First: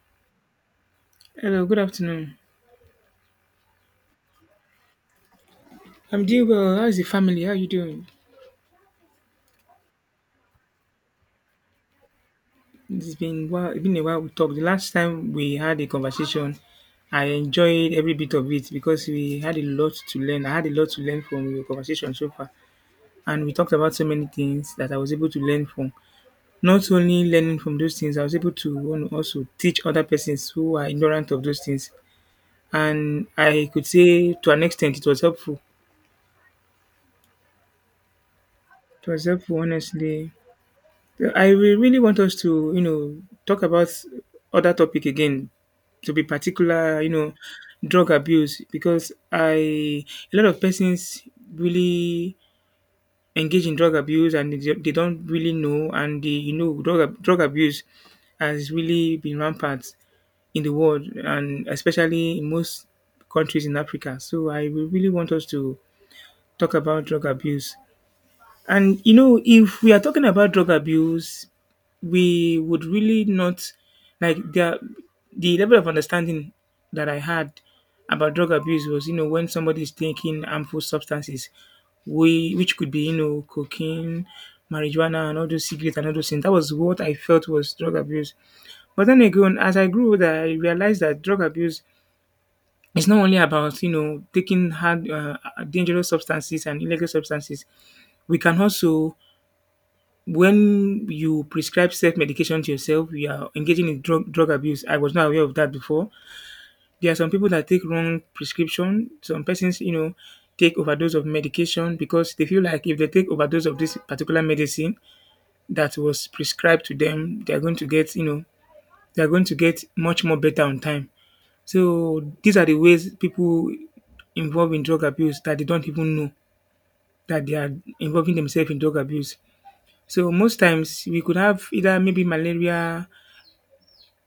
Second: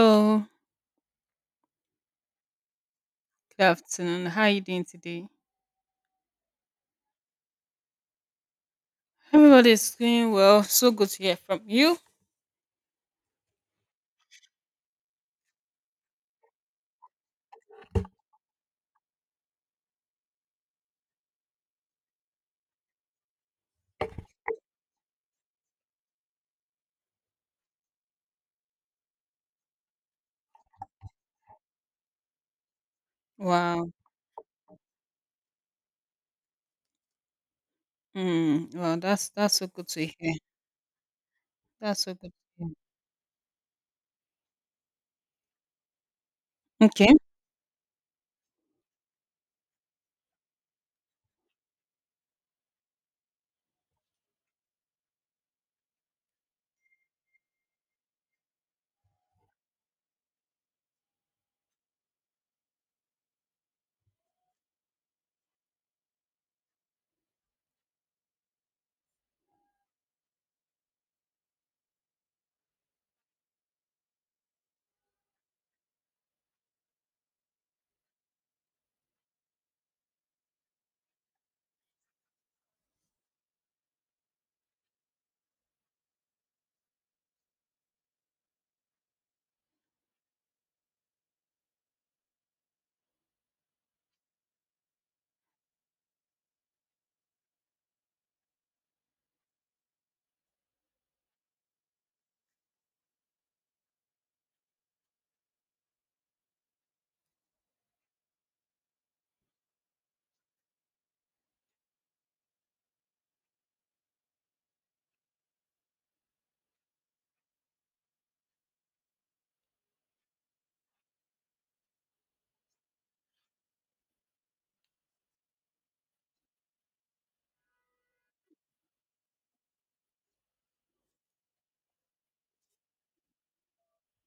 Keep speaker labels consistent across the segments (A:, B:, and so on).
A: Hello,
B: Hello, good afternoon.
A: good afternoon. How are you doing today?
B: I'm doing well. How's the family? How are you doing?
A: Everybody's doing well. So good to hear from you.
B: It's been a while we talked. The last time we had a conversation, I enjoyed every bit of it because we had a lot to learn. I had a lot to learn from your conversation so far. And we talked about so many things that I was able to learn from. Not only learning from those things, I was able to you also teach other persons who are ignorant of those things. And I could
A: Wow.
B: say to an extent it was helpful.
A: Mm, wow,
B: It was
A: that's
B: helpful,
A: that's so good to
B: honestly.
A: hear.
B: I will really
A: That's so
B: want
A: good
B: us
A: to
B: to,
A: hear.
B: talk about other topic again, to be particular,
A: Okay.
B: drug abuse because I a lot of persons really engage in drug abuse, and they don't really know, and the drug abuse has really been rampant in the world, and especially in most countries in Africa. So I will really want us to talk about drug abuse, and you know, if we are talking about drug abuse, we would really not like the level of understanding that I had about drug abuse was, when somebody is taking harmful substances, we which could be, cocaine, marijuana, and all those cigarettes and all those things. That was what I felt was drug abuse. But then again, as I grew older, I realized that drug abuse is not only about, taking hard, dangerous substances and illegal substances. We can also when you prescribe self-medication to yourself, you are engaging in drug abuse. I was not aware of that before. There are some people that take wrong prescription. Some persons, take overdose of medication because they feel like if they take overdose of this particular medicine that was prescribed to them, they are going to get, you know, they are going to get much more better on time. So these are the ways people involved in drug abuse that they don't even know that they are involving themselves in drug abuse. So most times we could have either maybe malaria.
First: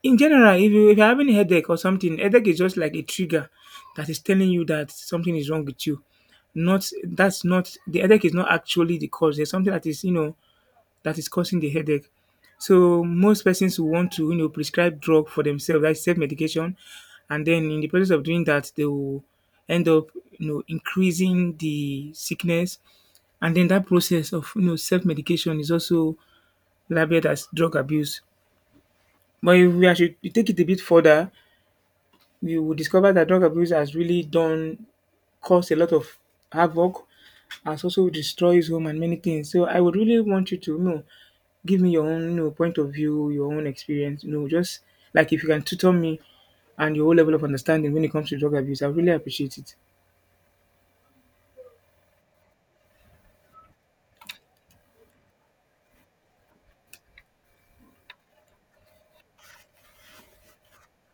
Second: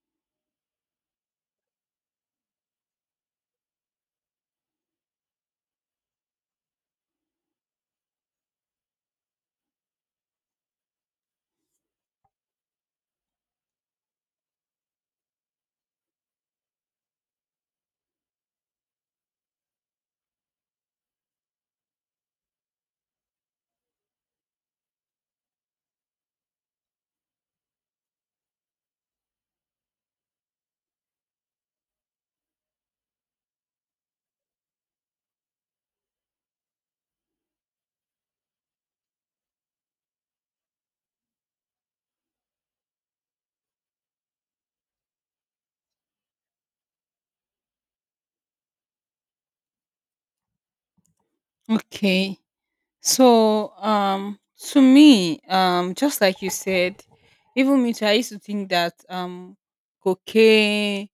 B: In general, if you're having a headache or something, headache is just like a trigger that is telling you that something is wrong with you. Not That's not the headache is not actually the cause. There's something that is that is causing the headache. So most persons will want to prescribe drug for themselves, like self medication, and then in the process of doing that, they will end up increasing the sickness, and then that process of self medication is also labeled as drug abuse. But if we take it a bit further, we will discover that drug abuse has really done caused a lot of havoc, and also destroys home and many things. So I would really want you to give me your own, point of view, your own experience. Just like if you can tutor me and your whole level of understanding when it comes to drug abuse, I really appreciate it.
A: Okay. So to me, just like you said, even me too, I used to think that cocaine,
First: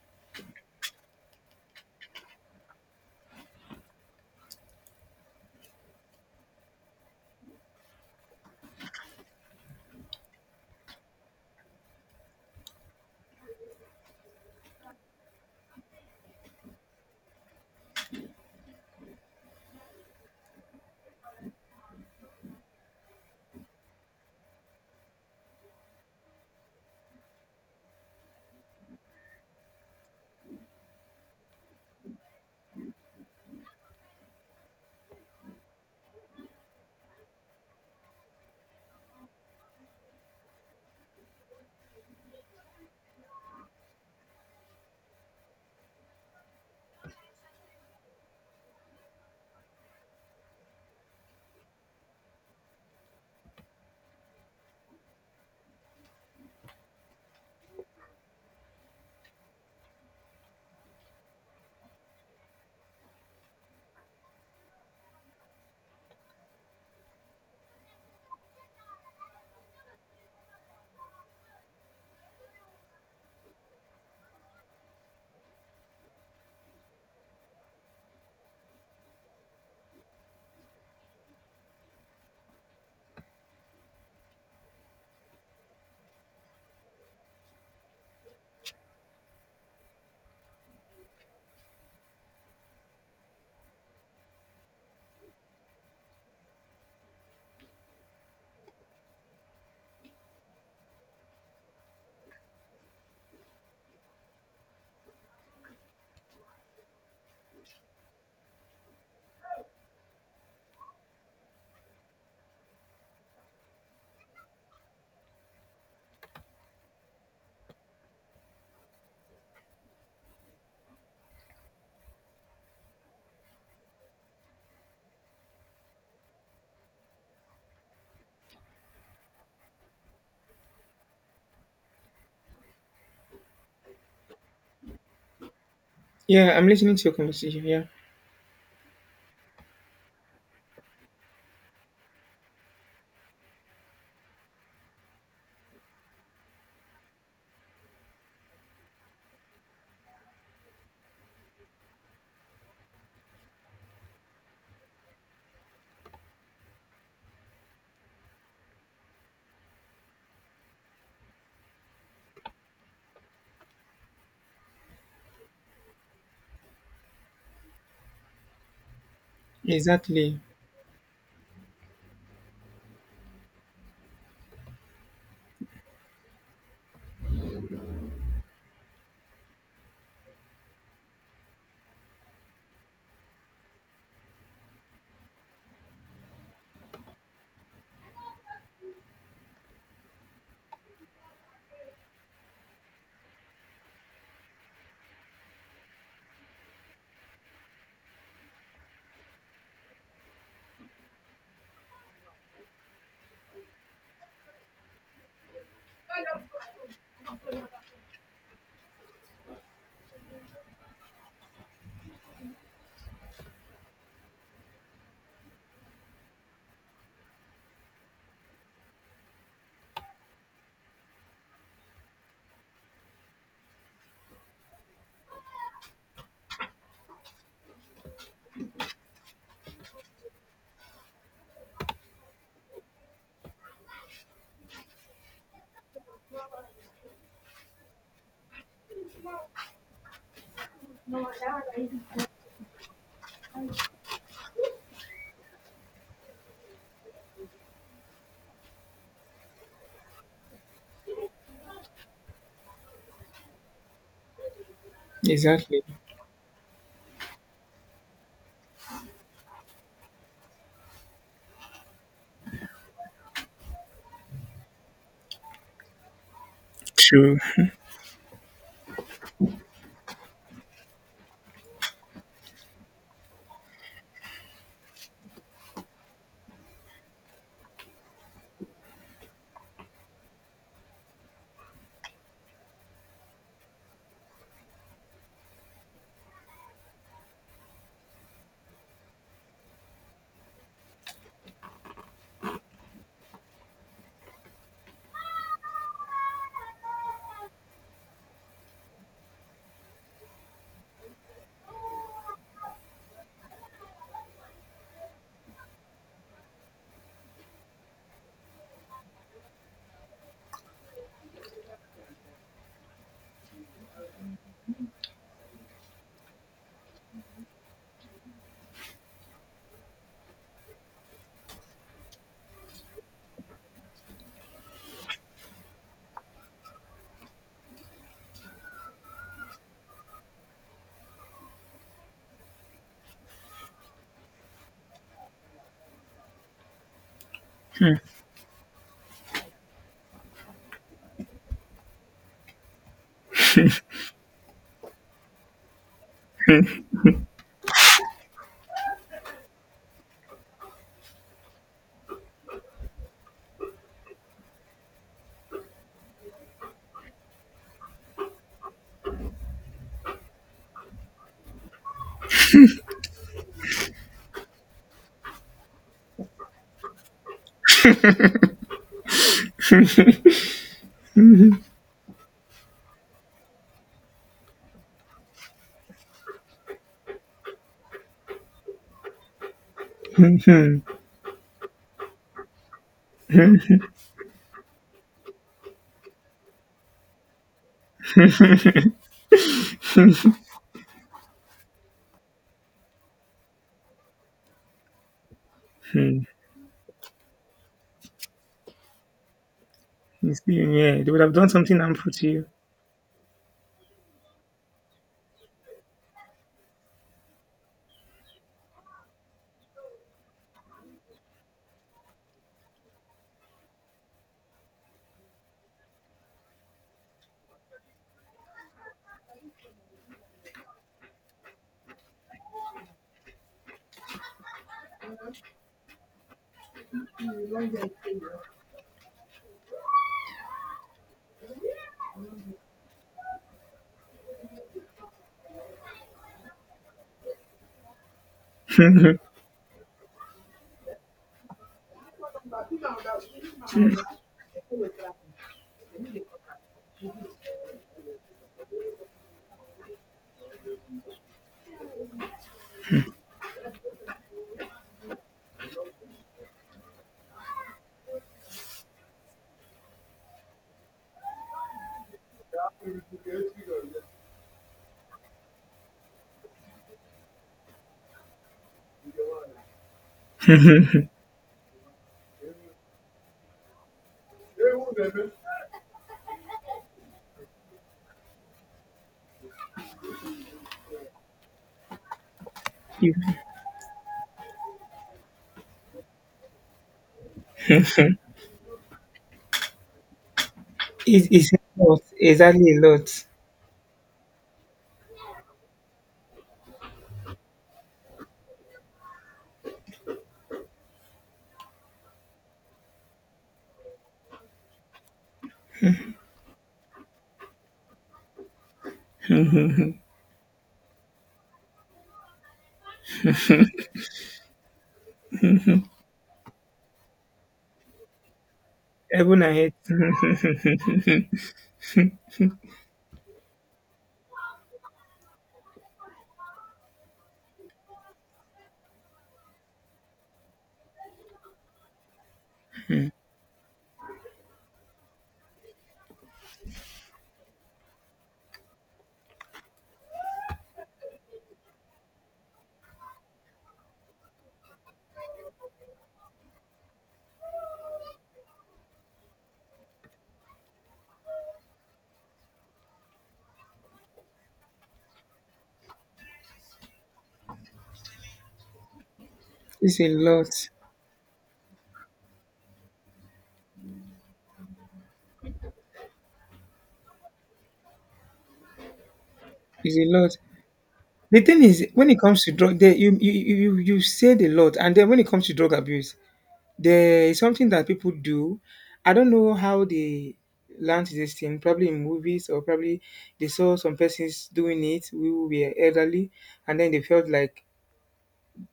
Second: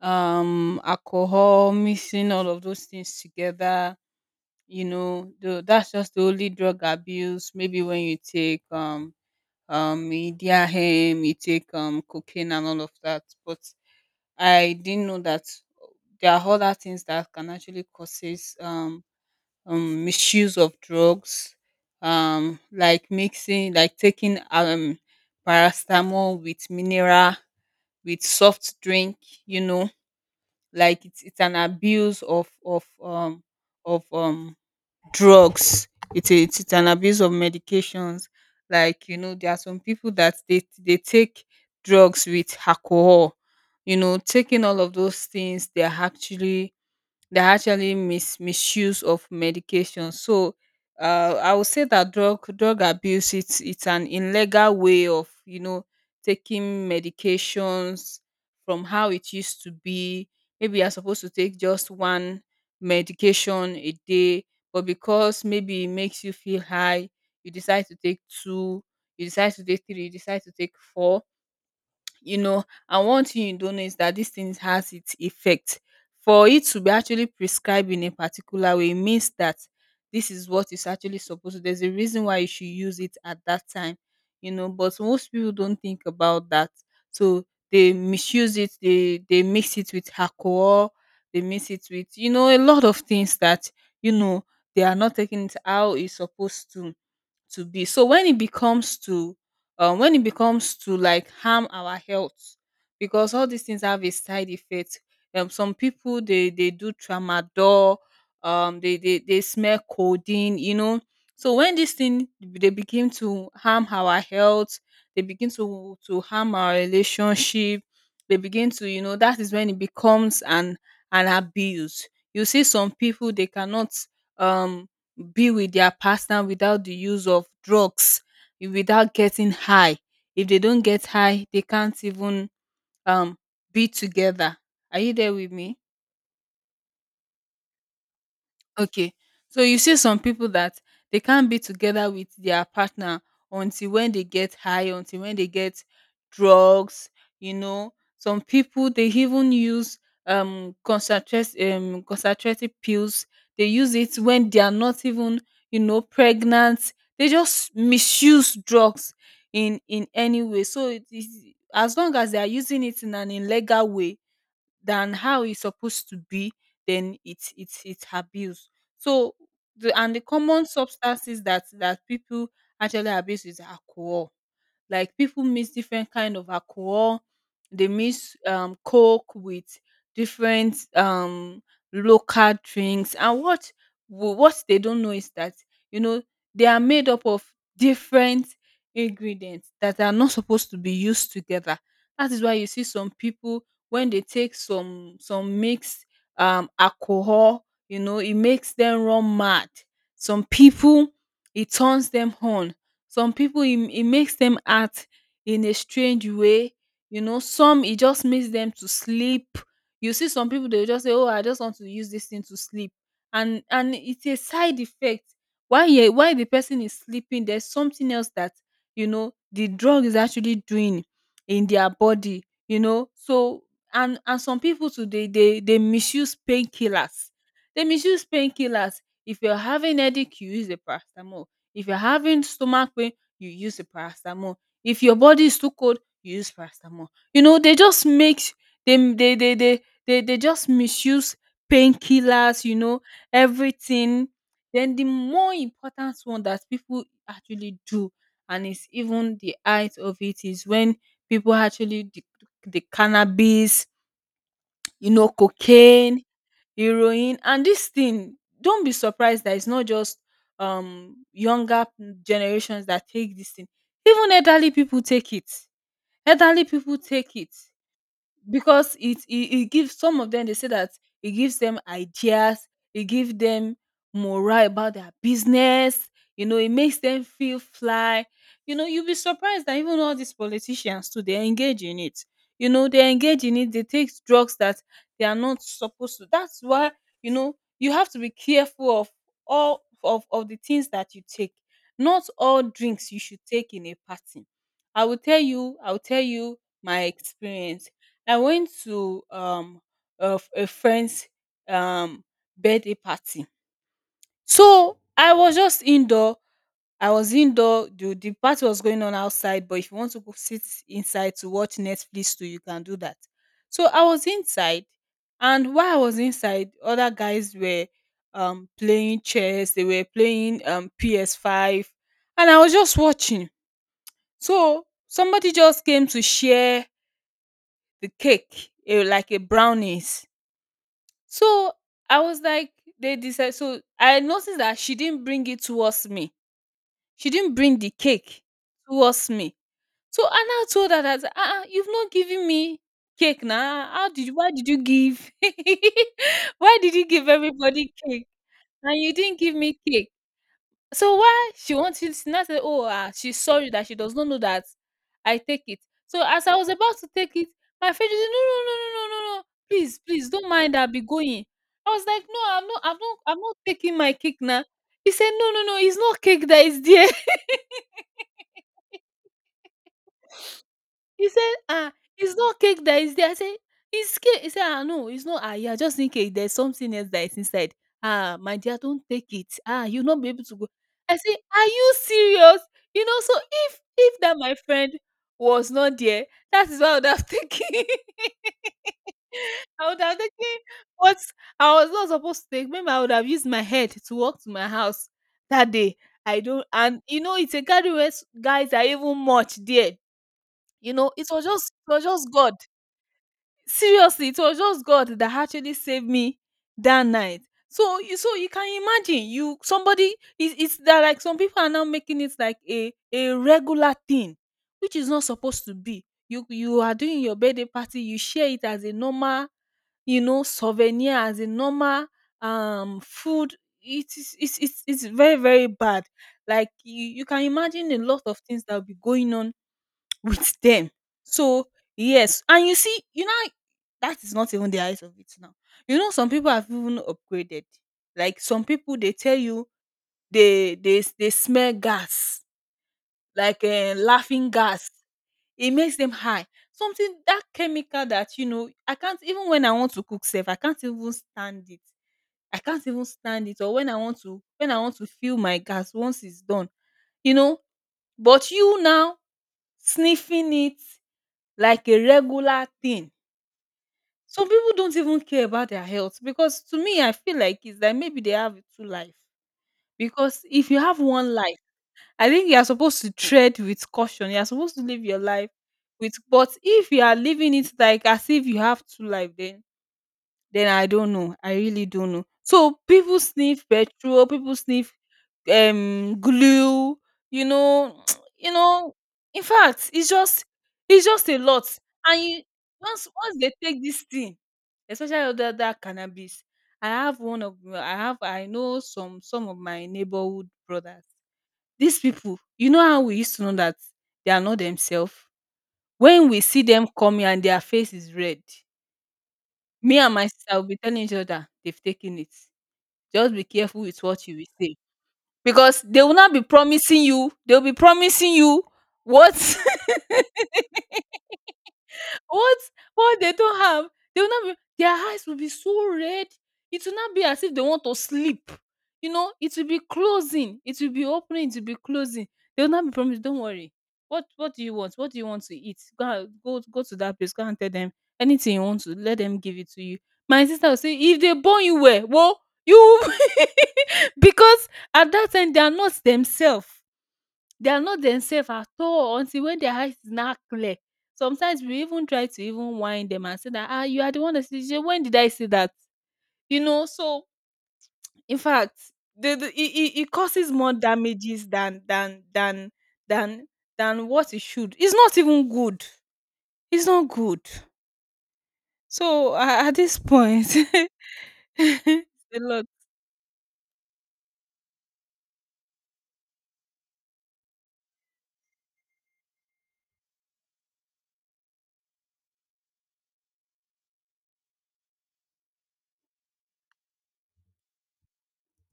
A: alcohol, mixing all of those things together, that's just the only drug abuse. Maybe when you take cocaine and all of that, but I didn't know that. Oh, there are other things that can actually causes misuse of drugs, like mixing, like taking paracetamol with mineral, with soft drink, you know like it's an abuse of drugs. It's a, it's it's an abuse of medications. Like, there are some people that they take drugs with alcohol. Taking all of those things, they're actually misuse of medication. So, I would say that drug abuse, it's an illegal way of taking medications from how it used to be. Maybe you're supposed to take just one medication a day, but because maybe it makes you feel high, you decide to take two, you decide to take three, you decide to take four, you know and one thing you don't know is that this thing has its effect. For it to be actually prescribed in a particular way means that this is what is actually supposed to, there's a reason why you should use it at that time, but most people don't think about that. So they misuse it, they mix it with alcohol, they mix it with a lot of things that, you know they are not taking it how it's supposed to be. So when it becomes to, like, harm our health, because all these things have a side effect. Some people, they do tramadol. They smell codeine. So when this thing, they begin to harm our health, they begin to harm our relationship. They begin to, that is when it becomes an abuse. You see, some people, they cannot um be with their partner without the use of drugs, without getting high. If they don't get high, they can't even um be together. Are you there with me?
B: Yeah, I'm listening to your conversation. Yeah,
A: Okay. So you see, some people that, they can't be together with their partner until when they get high, until when they get drugs, you know. Some people, they even use concentrated pills. They use it when they are not even, pregnant. They just misuse drugs in any way. So it is, as long as they are using it in an illegal way than how it's supposed to be, then it's abuse. So the
B: exactly,
A: common substances that people actually abuse is alcohol. Like, people mix different kind of alcohol. They mix coke with different local drinks. And what they don't know is that, you know they are made up of different ingredients that are not supposed to be used together. That is why you see some people, when they take some mixed alcohol, it makes them run mad. Some people, it turns them on. Some people, it makes them act in a strange way, some, it just makes them to sleep. You see, some people, they will just say, "Oh, I just want to use this thing to sleep." And it's a side effect. While the person is sleeping, there's something else that, the drug is actually doing in their body. So, and some people today, they misuse painkillers. They misuse painkillers. If you're having headache, you use a paracetamol. If you're having stomach pain, you use the paracetamol. If your body is too cold, you use paracetamol. They just make dem they just misuse painkillers, everything. Then the more important one that people actually do, and it's even the height of it, is when people actually, the cannabis,
B: exactly.
A: cocaine, heroine, and this thing, don't be surprised that it's not just younger generations that take this thing. Even elderly people take it, elderly people take
B: True.
A: it, because it gives some of them. They say that it gives them ideas, it gives them morale about their business, it makes them feel fly, you will be surprised that even all these politicians too, they engage in it, they engage in it, they take drugs that they are not supposed to. That's why, you have to be careful of all of the things that you take. Not all drinks you should take in a party. I will tell you my experience. I went to a friend's um birthday party. So I was just indoor. I was indoor. The party was going on outside, but if you want to go sit inside to watch Netflix too, you can do that. So I was inside, and while I was inside, other guys were playing chess, they were playing PS5, and I was just watching. So somebody just came to share the cake, like a brownies. So I was like, they decided. So I noticed that she didn't bring it towards me. She didn't bring the cake towards me. So Anna told her that, you've not given me cake now. How did you? Why did you give? Why did you give everybody cake and you didn't give me cake? So why she wants you to now say, "Oh, she's sorry that she does not know that I take it." So as I was about to take it, my friend just said, "No, no, no, no, no, no, no! Please, please, don't mind. I'll be going." I was like, "No, I'm not. I'm not. I'm not taking my cake now." He said, "No, no, no. It's not cake that is there." He said, "Ah, it's not cake that is there." I said, "It's cake." He said, "Ah, no, it's not. Ah, you are just thinking there's something else that is inside. Ah, my dear, don't take it. Ah, you'll not be
B: Hmm.
A: able to go." I say, "Are you serious?" So if that my friend was not there, that is what I would have taken. I would have taken what I was not supposed to take. Maybe I would have used my head to walk to my house that day.
B: Hmm.
A: I don't, and, it's a gathering where guys are even much there.
B: You see,
A: You
B: yeah, they
A: know,
B: would
A: it
B: have
A: was
B: done
A: just,
B: something
A: it was
B: harmful
A: just
B: to
A: God. Seriously, it was just God that actually saved me that night. So you can imagine, you, somebody is, it's that, like, some people are now making it like a regular thing, which is not supposed to be. You are doing your birthday party, you share it as a normal, souvenir, as a normal food, it is it's very, very bad, like you can imagine a lot of things that will be going on with them. So, yes, and you see, that is not even the eyes of it now. Some people have even upgraded. Like, some people, they
B: you.
A: tell you they smell gas, like, laughing gas. It makes them high. Something, that chemical that, I can't even when I want to cook safe, I can't even stand it. I can't even stand it. Or when I want to feel my gas once it's done, you know. But you now sniffing it like a regular thing. Some people don't even care about their health, because to me, I feel like it's like maybe they have two life. Because if you have one life, I think you are supposed to tread with caution. You are supposed to live your life with, but if you are living it like, as if you have two life, then I don't know. I really don't know. So
B: You,
A: people sniff petrol, people sniff glue, you know, you know. In fact, it's just it's just a
B: it's a
A: lot.
B: lot.
A: And you
B: Exactly, a
A: once
B: lot.
A: once they take this thing, especially that cannabis, I have one of my- I have I know some of my neighborhood brothers. These people, you know how we used to know that they are not themselves. When we see them coming and their face is red, me and my sister will be telling each other, "They've taken it. Just be careful with what you will say." Because they will not be promising you, they'll be promising you what.
B: Heaven and earth. Mhm.
A: What what they don't have, they will not be, their eyes will be so red. It will not be as if they want to sleep. You know, it will be closing, it will be opening, it will be closing. They will not be promised, don't worry. What do you want? What do you want to eat? Go to that place, go and tell them anything you want to, let them give it to you. My sister will say, if they born you well, well, you... because at that time they are not themselves. They are not themselves at all until when their eyes is not clear. Sometimes we even try to even whine them and say that, ah, you are the one that said, "Shey, when did I say that? You know, so in fact, the, it,
B: It's
A: it
B: a
A: it
B: lot.
A: causes more damages than than what it should. It's not even good. It's not good. So at
B: It's
A: this
B: a lot.
A: point,
B: The thing is,
A: it's
B: when it
A: a
B: comes to
A: lot.
B: drug, there you said a lot, and then when it comes to drug abuse, there is something that people do. I don't know how they learned this thing. Probably in movies, or probably they saw some persons doing it who were elderly, and then they felt like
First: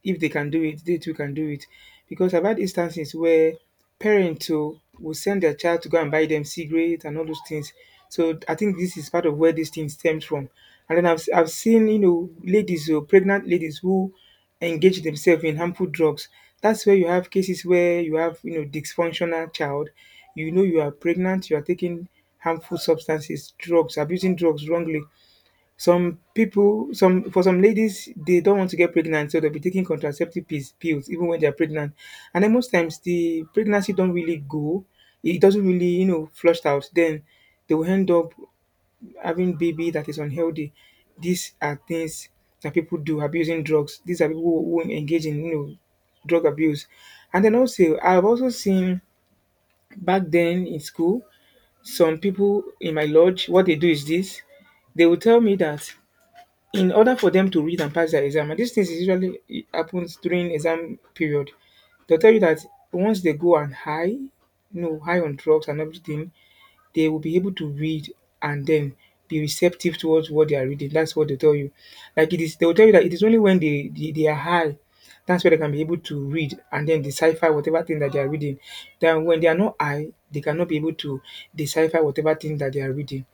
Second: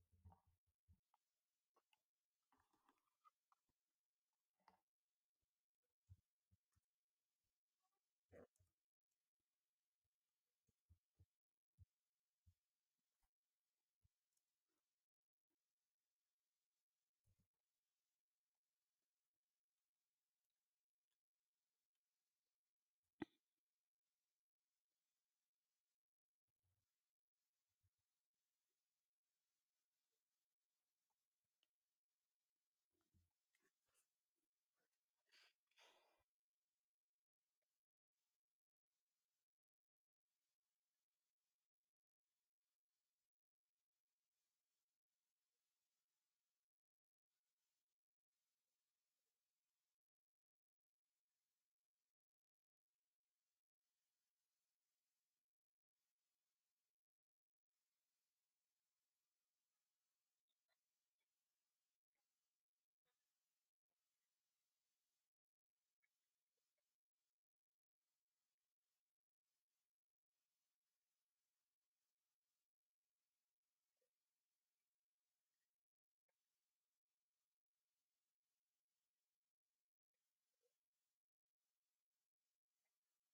B: if they can do it, they too can do it. Because I've had instances where parents too will send their child to go and buy them cigarettes and all those things. So I think this is part of where this thing stems from. And then I've seen, ladies or pregnant ladies who engage themselves in harmful drugs. That's where you have cases where you have, dysfunctional child. You know you are pregnant, you are taking harmful substances, drugs, abusing drugs wrongly. Some people, some for some ladies, they don't want to get pregnant, so they'll be taking contraceptive pills even when they're pregnant. And then most times the pregnancy don't really go, it doesn't really, flushed out. Then they will end up having baby that is unhealthy. These are things that people do abusing drugs. These are people who engage in, drug abuse. And then also, I've also seen back then in school, some people in my lodge, what they do is this they will tell me that in order for them to read and pass their exam. And these things is usually it happens during exam period. They'll tell you that once they go on high, high on drugs and everything, they will be able to read and then be receptive towards what they are reading. That's what they tell you. Like it is, they will tell you that it is only when they are high. That's where they can be able to read and then decipher whatever thing that they are reading. Then when they are not high, they cannot be able to decipher whatever thing that they are reading,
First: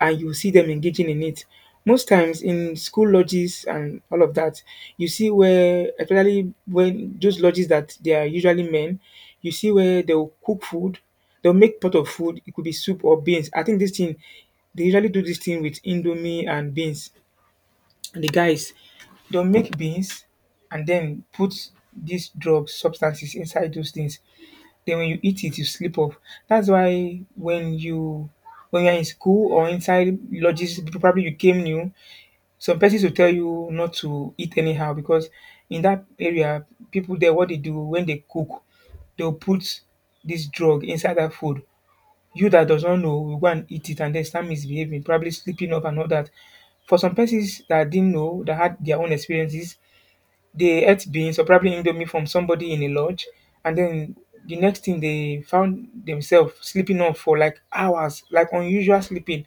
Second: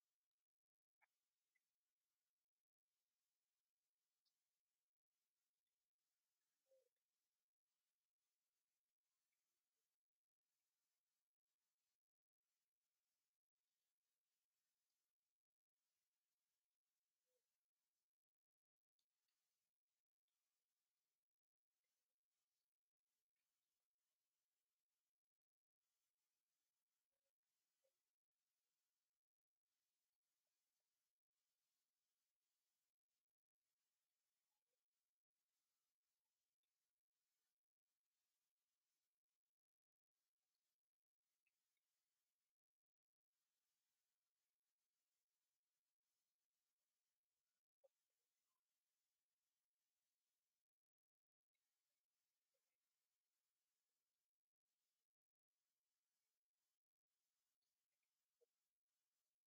B: and you see them engaging in it. Most times in school lodges and all of that, you see where, especially when those lodges that they are usually men, you see where they'll cook food, they'll make pot of food. It could be soup or beans. I think this thing, they usually do this thing with indomie and beans. And the guys, they'll make beans and then put these drugs, substances inside those things. Then when you eat it, you sleep off. That's why when you're in school or inside lodges, probably you came new, some persons will tell you not to eat anyhow because in that area, people there, what they do when they cook, they'll put this drug inside that food. You that does not know will go and eat it and then start misbehaving, probably sleeping off and all that. For some persons that didn't know, that had their own experiences, they ate beans or probably indomie from somebody in a lodge, and then the next thing they found themselves sleeping off for like hours, like unusual sleeping.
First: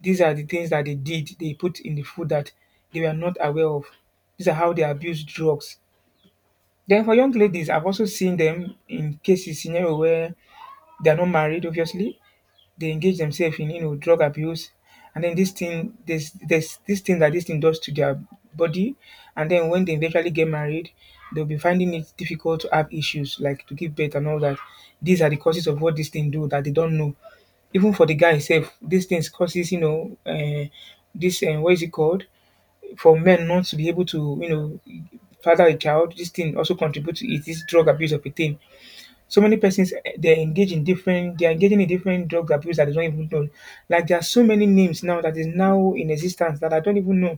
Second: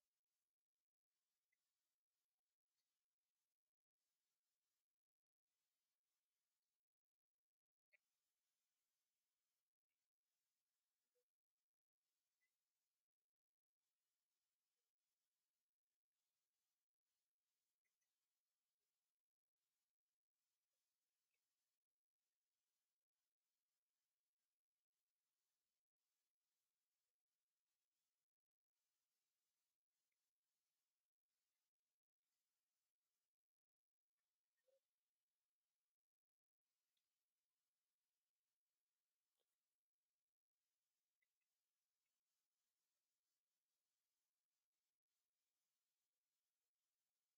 B: These are the things that they did, they put in the food that they were not aware of. These are how they abuse drugs. Then for young ladies, I've also seen them in cases scenario where they are not married, obviously, they engage themselves in drug abuse, and then this thing there's this thing that this thing does to their body, and then when they eventually get married, they'll be finding it difficult to have issues like to give birth and all that. These are the causes of what this thing do that they don't know. Even for the guy himself, these things causes, this what is it called, for men not to be able to father a child. This thing also contributes to it, this drug abuse of a thing. So many persons, they are engaging in different drug abuse that they don't even know. Like there are so many names now that is now in existence that I don't even know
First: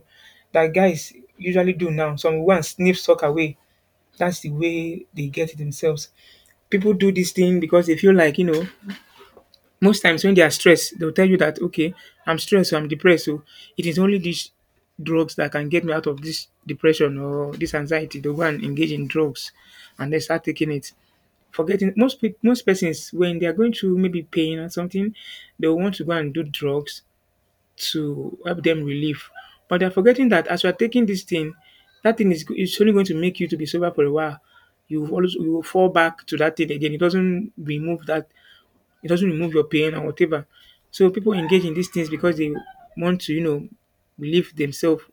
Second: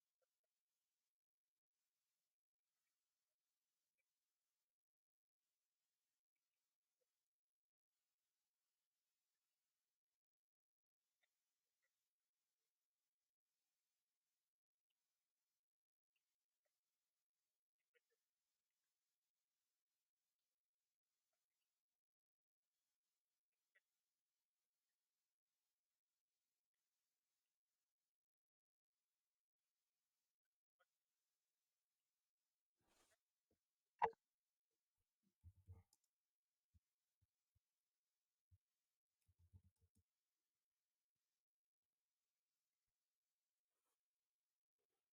B: that guys usually do now, some one sniff suck away. That's the way they get it themselves. People do this thing because they feel like most times when they are stressed, they'll tell you that okay, I'm stressed, so I'm depressed, so it is only these drugs that can get me out of this depression or this anxiety. They go and engage in drugs, and they start taking it, forgetting most persons when they are going through maybe pain or something, they will want to go and do drugs to help them relieve. But they're forgetting that as you are taking this thing, that thing is only going to make you to be sober for a while. You will fall back to that thing again. It doesn't remove your pain and whatever. So people engage in these things because they want to, relieve themselves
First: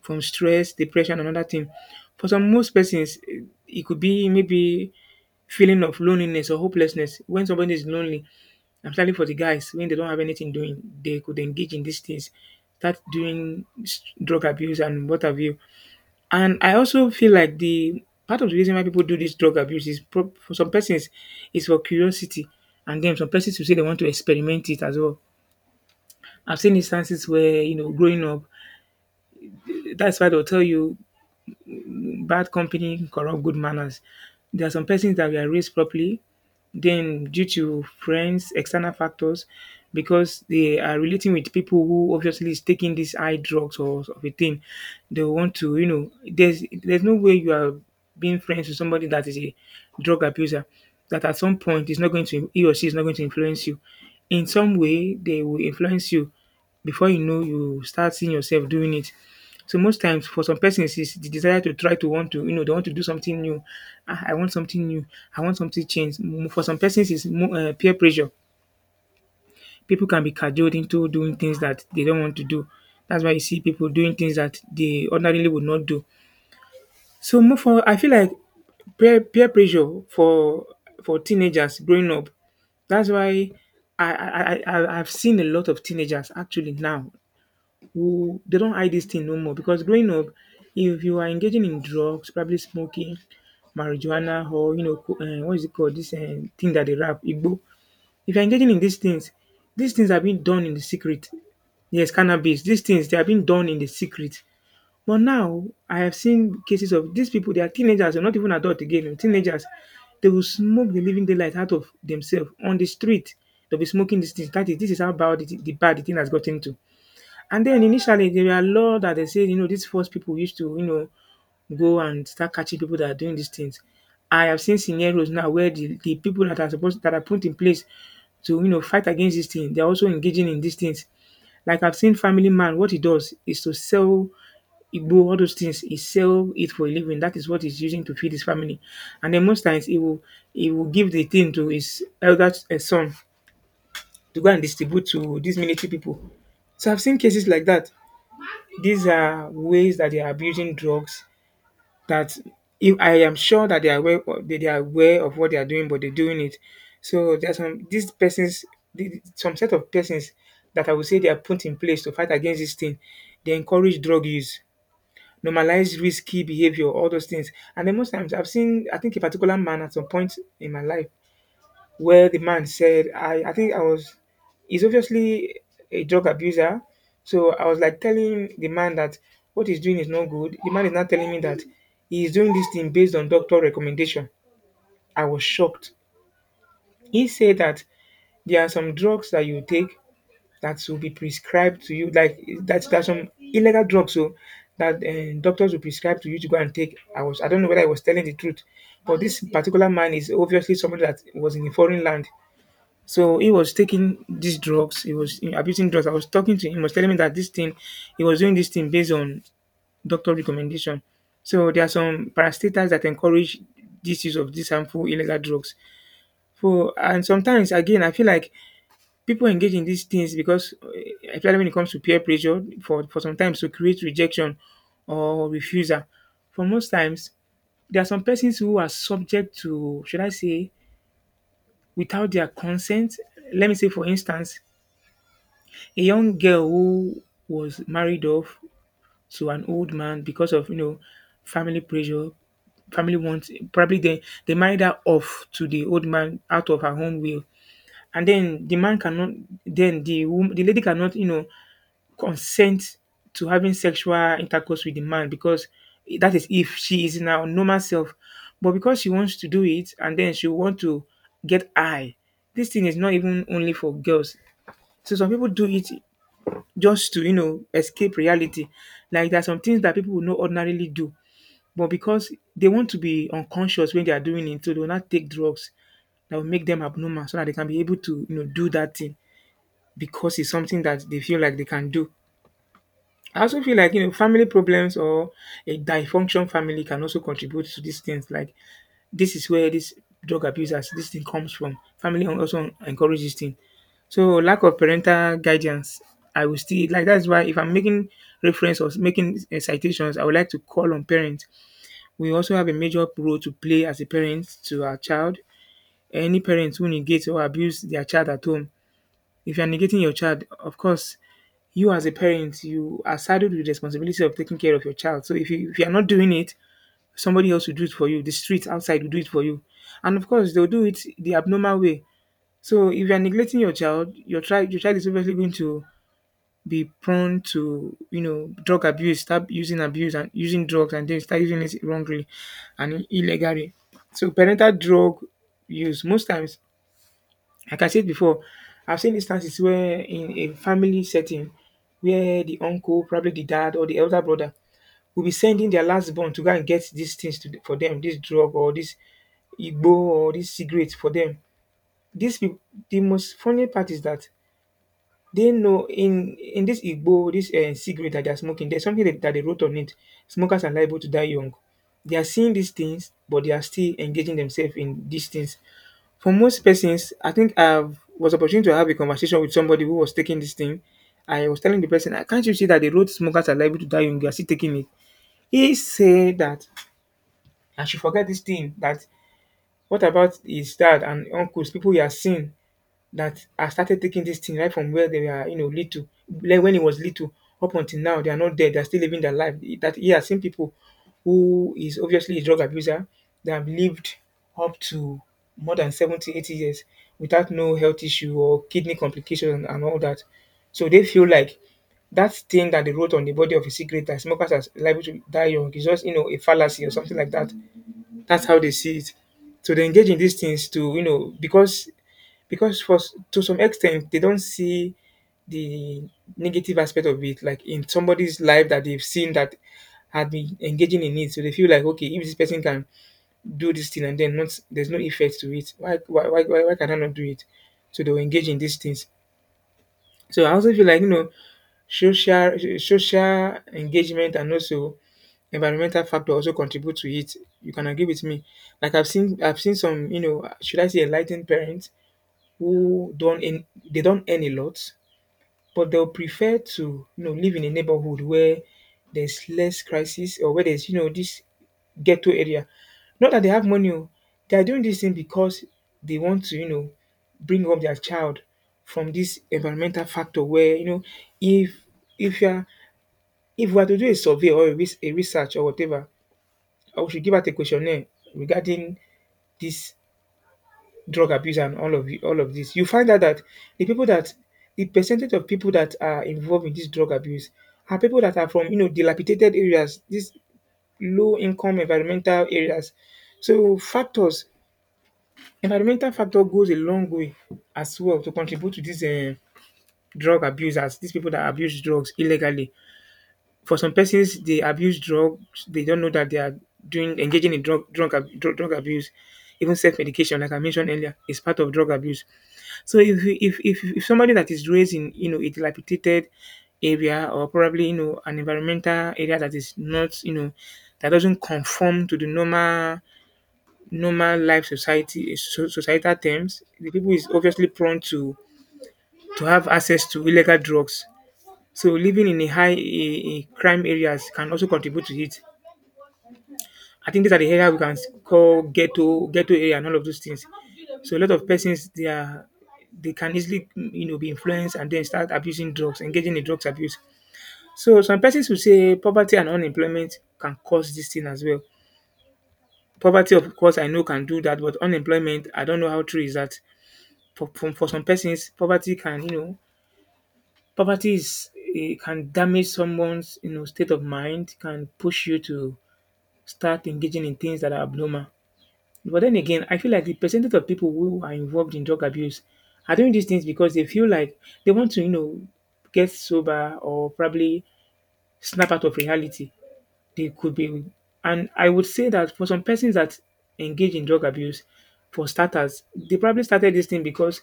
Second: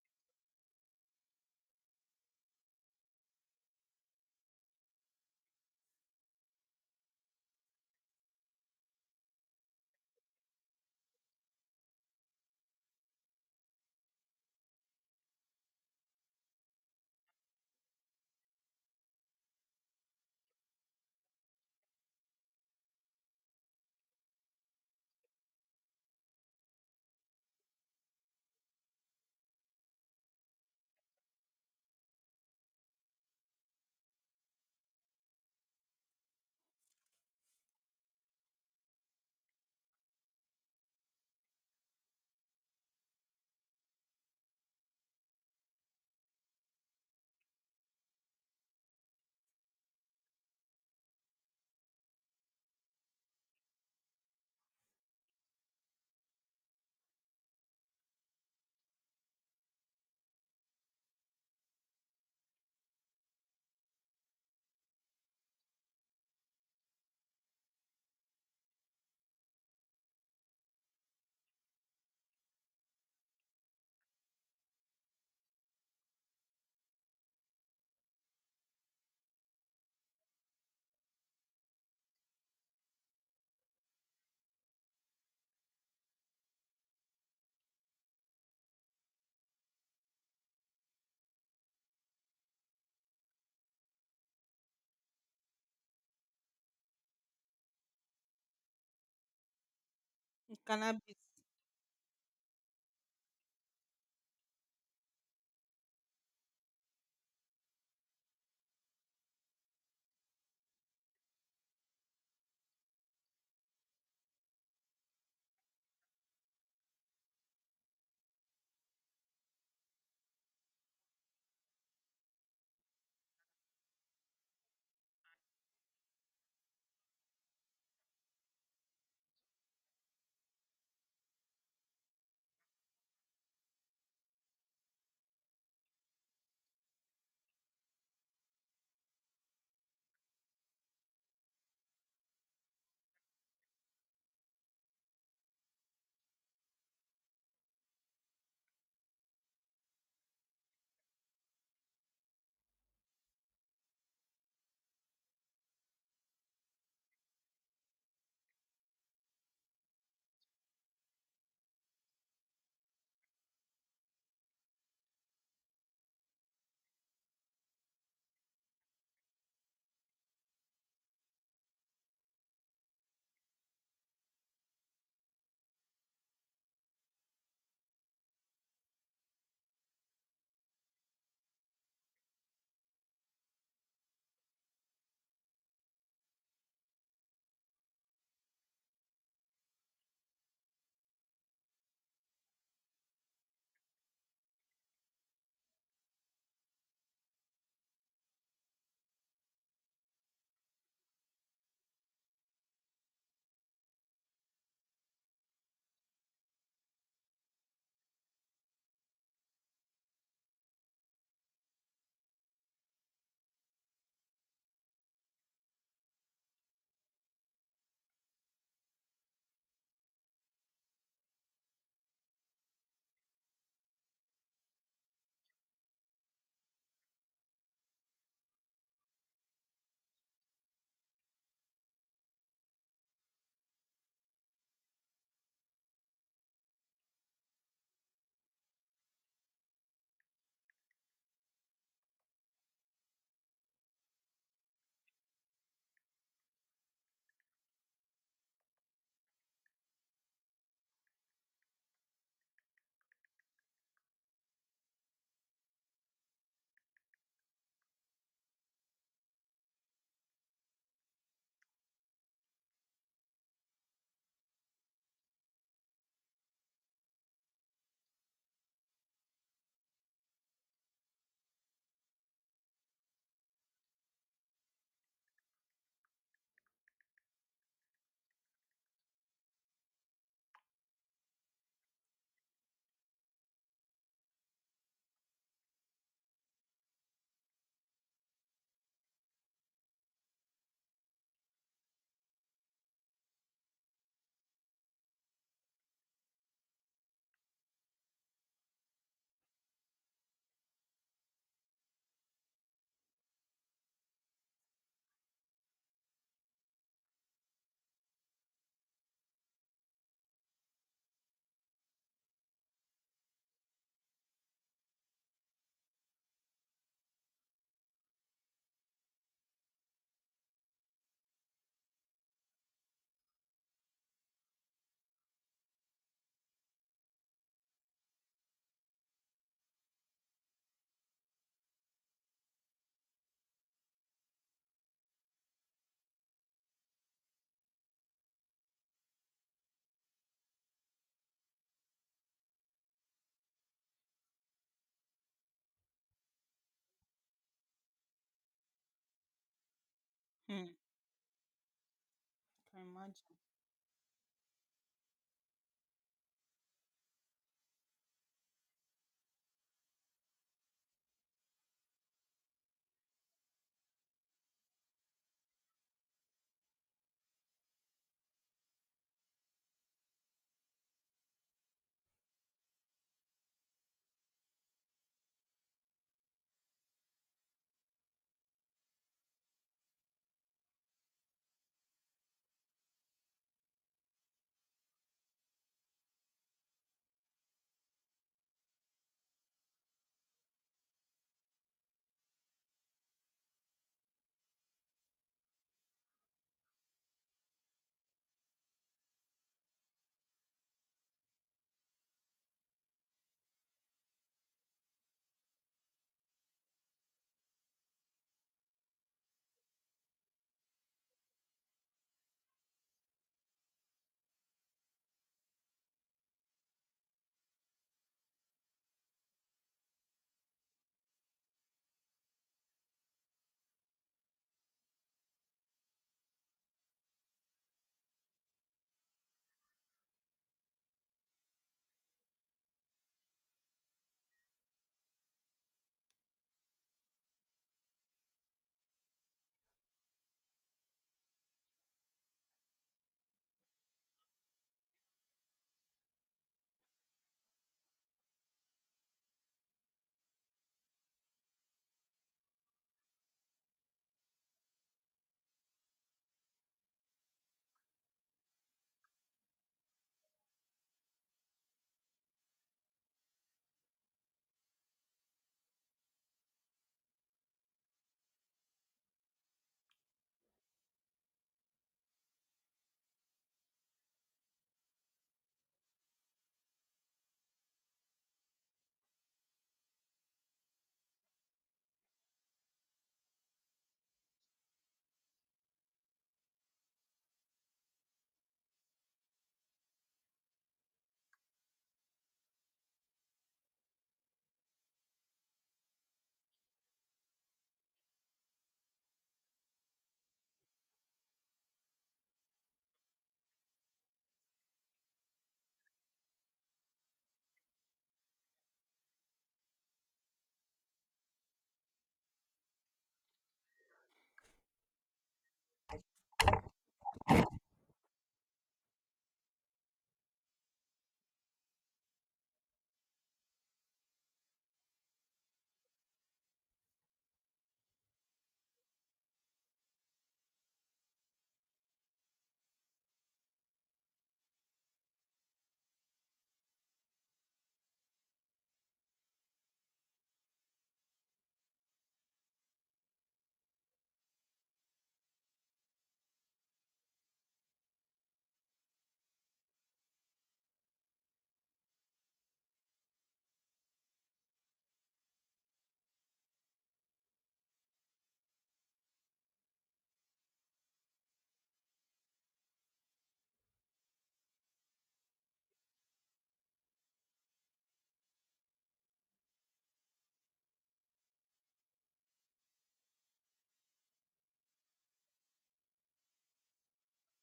B: from stress, depression, and other thing. For some most persons, it could be maybe feeling of loneliness or hopelessness. When somebody is lonely, I'm especially for the guys when they don't have anything doing, they could engage in these things, start doing drug abuse and what have you. And I also feel like the part of the reason why people do this drug abuse is prob for some persons is for curiosity, and then some persons will say they want to experiment it as well. I've seen instances where growing up, that's why they'll tell you bad company corrupt good manners. There are some persons that were raised properly, then due to friends, external factors, because they are relating with people who obviously is taking these high drugs or of a thing, they want to, there's no way you are being friends with somebody that is a drug abuser that at some point is not going to he or she is not going to influence you. In some way, they will influence you. Before you know, you start seeing yourself doing it. So most times for some persons is the desire to try to want to, they want to do something new. Ah, I want something new. I want something changed. For some persons is more peer pressure. People can be cajoled into doing things that they don't want to do. That's why you see people doing things that they ordinarily would not do. So more for I feel like peer pressure for teenagers growing up. That's why I've seen a lot of teenagers actually now who they don't hide this thing no more because growing up, if you are engaging in drugs, probably smoking, marijuana, or what is it called? This thing that they rap, Igbo. If you're engaging in these things have been
A: It
B: done in the
A: cannot be.
B: secret. Yes, cannabis. These things they have been done in the secret. But now I have seen cases of these people. They are teenagers, they're not even adult again. Teenagers, they will smoke the living daylight out of themselves on the street. They'll be smoking these things. That is, this is how bad it, the bad the thing has gotten to. And then initially there were a law that they said, these first people used to, go and start catching people that are doing these things. I have seen scenarios now where the people that are supposed that are put in place to fight against this thing, they're also engaging in these things. Like I've seen Family Man, what he does is to sell Igbo, all those things, he sell it for a living. That is what he's using to feed his family. And then most times he will give the thing to his elder son to go and distribute to these military people. So I've seen cases like that. These are ways that they are abusing drugs that if I am sure that they are aware of, they are aware of what they are doing, but they're doing it. So there's some these persons, some set of persons that I would say they are put in place to fight against this thing. They encourage drug use, normalize risky behavior, all those things. And then most times I've seen, I think a particular man at some point in my life where the man said, I think I was, he's obviously a drug abuser. So I was like telling the man that what he's doing is not good. The man is not telling me that he's doing this thing based on doctor recommendation. I was shocked. He said that there are some drugs that you take that will be prescribed to you, like that's there's some illegal drugs so that doctors will prescribe to you to go and take. I don't know whether I was telling the truth, but this particular man is obviously somebody that was in a foreign land so he was taking these drugs. He was abusing drugs. I was talking to him. He was telling me that this thing, he was doing this thing based on doctor recommendation. So there are some parastatals that encourage this use of these harmful illegal drugs. So and sometimes again, I feel like people engage in these things because, especially when it comes to peer pressure, for sometimes to create rejection or refusal. For most times, there are some persons who are subject to, should I say, without their consent. Let me say, for instance, a young girl who was married off to an old man because of family pressure, family wants. Probably they married her off to the old man out of her own will, and then the man cannot. Then the the lady cannot consent to having sexual intercourse with the man because that is if she is in her normal self, but because she wants to do it and then she want to get high. This thing is not even only for girls. So some people do it just to, escape reality. Like there are some things that people would not ordinarily do, but because they want to be unconscious when they are doing it, so they will not take drugs that will make them abnormal so that they can be able to, do that thing because it's something that they feel like they can do. I also feel like, family problems or a dysfunction family can also contribute to these things. Like this is where this drug abusers this thing comes from. Family also encourage this thing. So lack of parental guidance, I will still like that's why if I'm making reference or making citations, I would like to call on parents. We also have a major role to play as a parent to our child. Any parents who negate or abuse their child at home. If you're negating your child, of course, you as a parent, you are saddled with the responsibility of taking care of your child. So if you're not doing it, somebody else will do it for you. The street outside will do it for you. And of course, they'll do it the abnormal way. So if you're neglecting your child is obviously going to be prone to, drug abuse, start using abuse and using drugs and then start using it wrongly and illegally. So parental drug use, most times, like I said before, I've seen instances where in a family setting, where the uncle, probably the dad or the elder brother, will be sending their last born to go and get these things to, for them, this drug or this igbo or this
A: Hmm.
B: cigarette for them. These people,
A: Can
B: the
A: imagine.
B: most funny part is that they know in this igbo, this cigarette that they're smoking, there's something that they wrote on it. Smokers are liable to die young. They are seeing these things, but they are still engaging themselves in these things. For most persons, I think I was opportunity to have a conversation with somebody who was taking this thing. I was telling the person, "Ah, can't you see that the road smokers are liable to die young? You are still taking it." He said that, and she forget this thing that what about his dad and uncles, people he has seen that have started taking this thing right from where they were, little, like when he was little, up until now, they are not dead, they are still living their life. That he has seen people who is obviously a drug abuser, they have lived up to more than 70, 80 years without no health issue or kidney complications and all that. So they feel like that thing that they wrote on the body of a cigarette that smokers are liable to die young is just, a fallacy or something like that. That's how they see it. So they engage in these things to because for to some extent they don't see the negative aspect of it, like in somebody's life that they've seen that had been engaging in it. So they feel like okay, if this person can do this thing and then not there's no effect to it, why can I not do it? So they'll engage in these things. So I also feel like social engagement and also environmental factor also contribute to it. You can agree with me. Like I've seen some, should I say enlightened parents who don't in they don't earn a lot, but they'll prefer to, live in a neighborhood where there's less crisis or where there's, this ghetto area. Not that they have money. Oh, they are doing this thing because they want to, you know, bring up their child from this environmental factor where, you know, if if you are if we are to do a survey or a a research or whatever, or we should give out a questionnaire regarding this drug abuse and all of this. You find out that the people that the percentage of people that are involved in this drug abuse are people that are from, you know, dilapidated areas, these low income environmental areas. So factors, environmental factor goes a long way as well to contribute to this drug abuse as these people that abuse drugs illegally. For some persons, they abuse drugs. They don't know that they are doing engaging in drug abuse. Even self medication, like I mentioned earlier, is part of drug abuse. So if, you- if somebody that is raised in, you know, a dilapidated area, or probably, you know, an environmental area that is not, you know, that doesn't conform to the normal life society, so societal terms, the people is obviously prone to have access to illegal drugs. So living in a crime areas can also contribute to it. I think these are the area we can call ghetto area, and all of those things. So a lot of persons, they are they can easily, you know, be influenced and then start abusing drugs, engaging in drugs abuse. So some persons will say poverty and unemployment can cause this thing as well. Poverty, of course, I know can do that, but unemployment, I don't know how true is that. For some persons, poverty can, you know, poverty is it can damage someone's, you know, state of mind, can push you to start engaging in things that are abnormal. But then again, I feel like the percentage of people who are involved in drug abuse are doing these things because they feel like they want to, you know, get sober, or probably snap out of reality. They could be, and I would say that for some persons that engage in drug abuse, for starters, they probably started this thing because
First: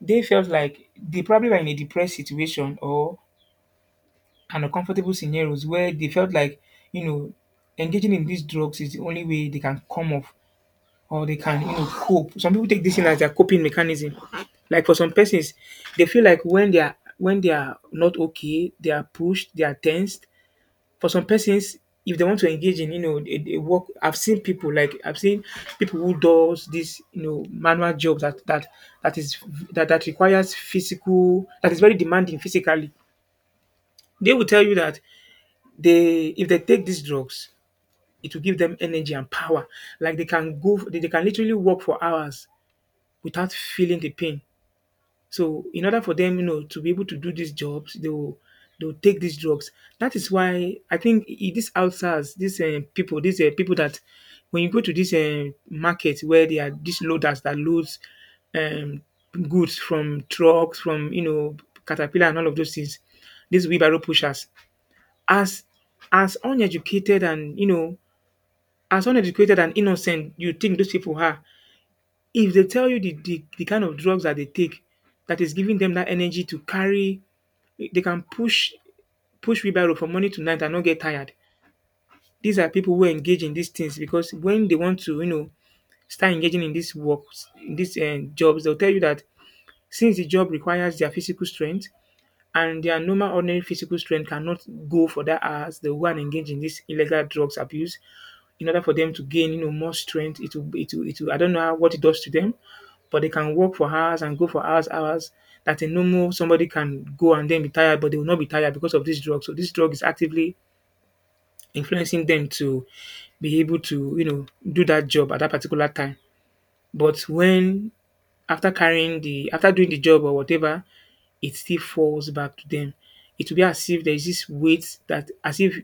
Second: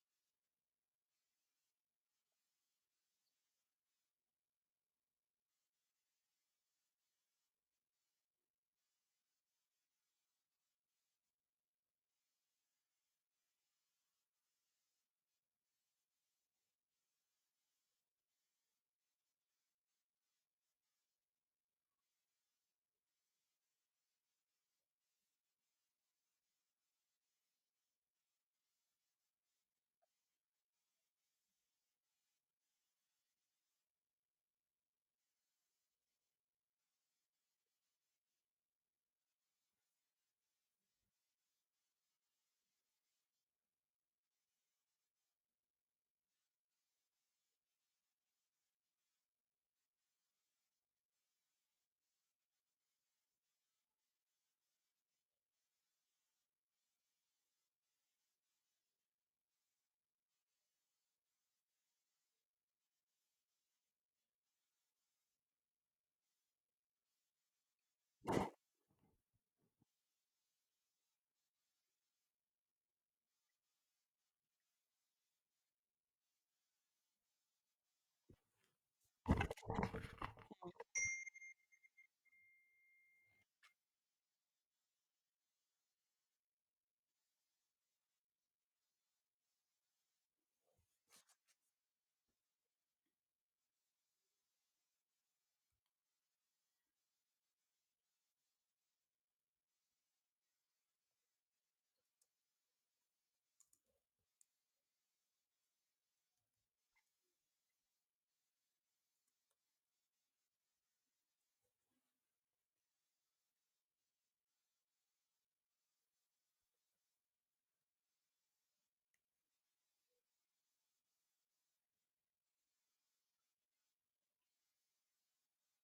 B: they felt like they probably were in a depressed situation or an uncomfortable scenarios where they felt like, you know, engaging in these drugs is the only way they can come off or they can, you know, cope. Some people take this thing as their coping mechanism. Like for some persons, they feel like when they are not okay, they are pushed, they are tensed. For some persons, if they want to engage in, you know, a work, I've seen people who does this, you know, manual job that is that requires physical, that is very demanding physically. They will tell you that they if they take these drugs, it will give them energy and power. Like they can they can literally work for hours without feeling the pain. So in order for them, you know, to be able to do these jobs, they will take these drugs. That is why I think these outsiders, these people, these people that when you go to this market where they are these loaders that loads um, goods from trucks, from, you know, caterpillar and all of those things, these wheelbarrow pushers, as as uneducated and you know as uneducated and innocent you think those people are, if they tell you the kind of drugs that they take that is giving them that energy to carry, they can push push wheelbarrow from morning to night and not get tired. These are people who engage in these things because when they want to, you know, start engaging in these works, in these jobs, they'll tell you that since the job requires their physical strength, and their normal ordinary physical strength cannot go for that hours. They will go and engage in this illegal drugs abuse in order for them to gain, you know, more strength. It will, I don't know how, what it does to them, but they can work for hours and go for hours. That a normal somebody can go and then be tired, but they will not be tired because of this drug. So this drug is actively influencing them to be able to, you know, do that job at that particular time. But when after carrying the after doing the job or whatever, it still falls back to them. It will be as if there is this weight that, as if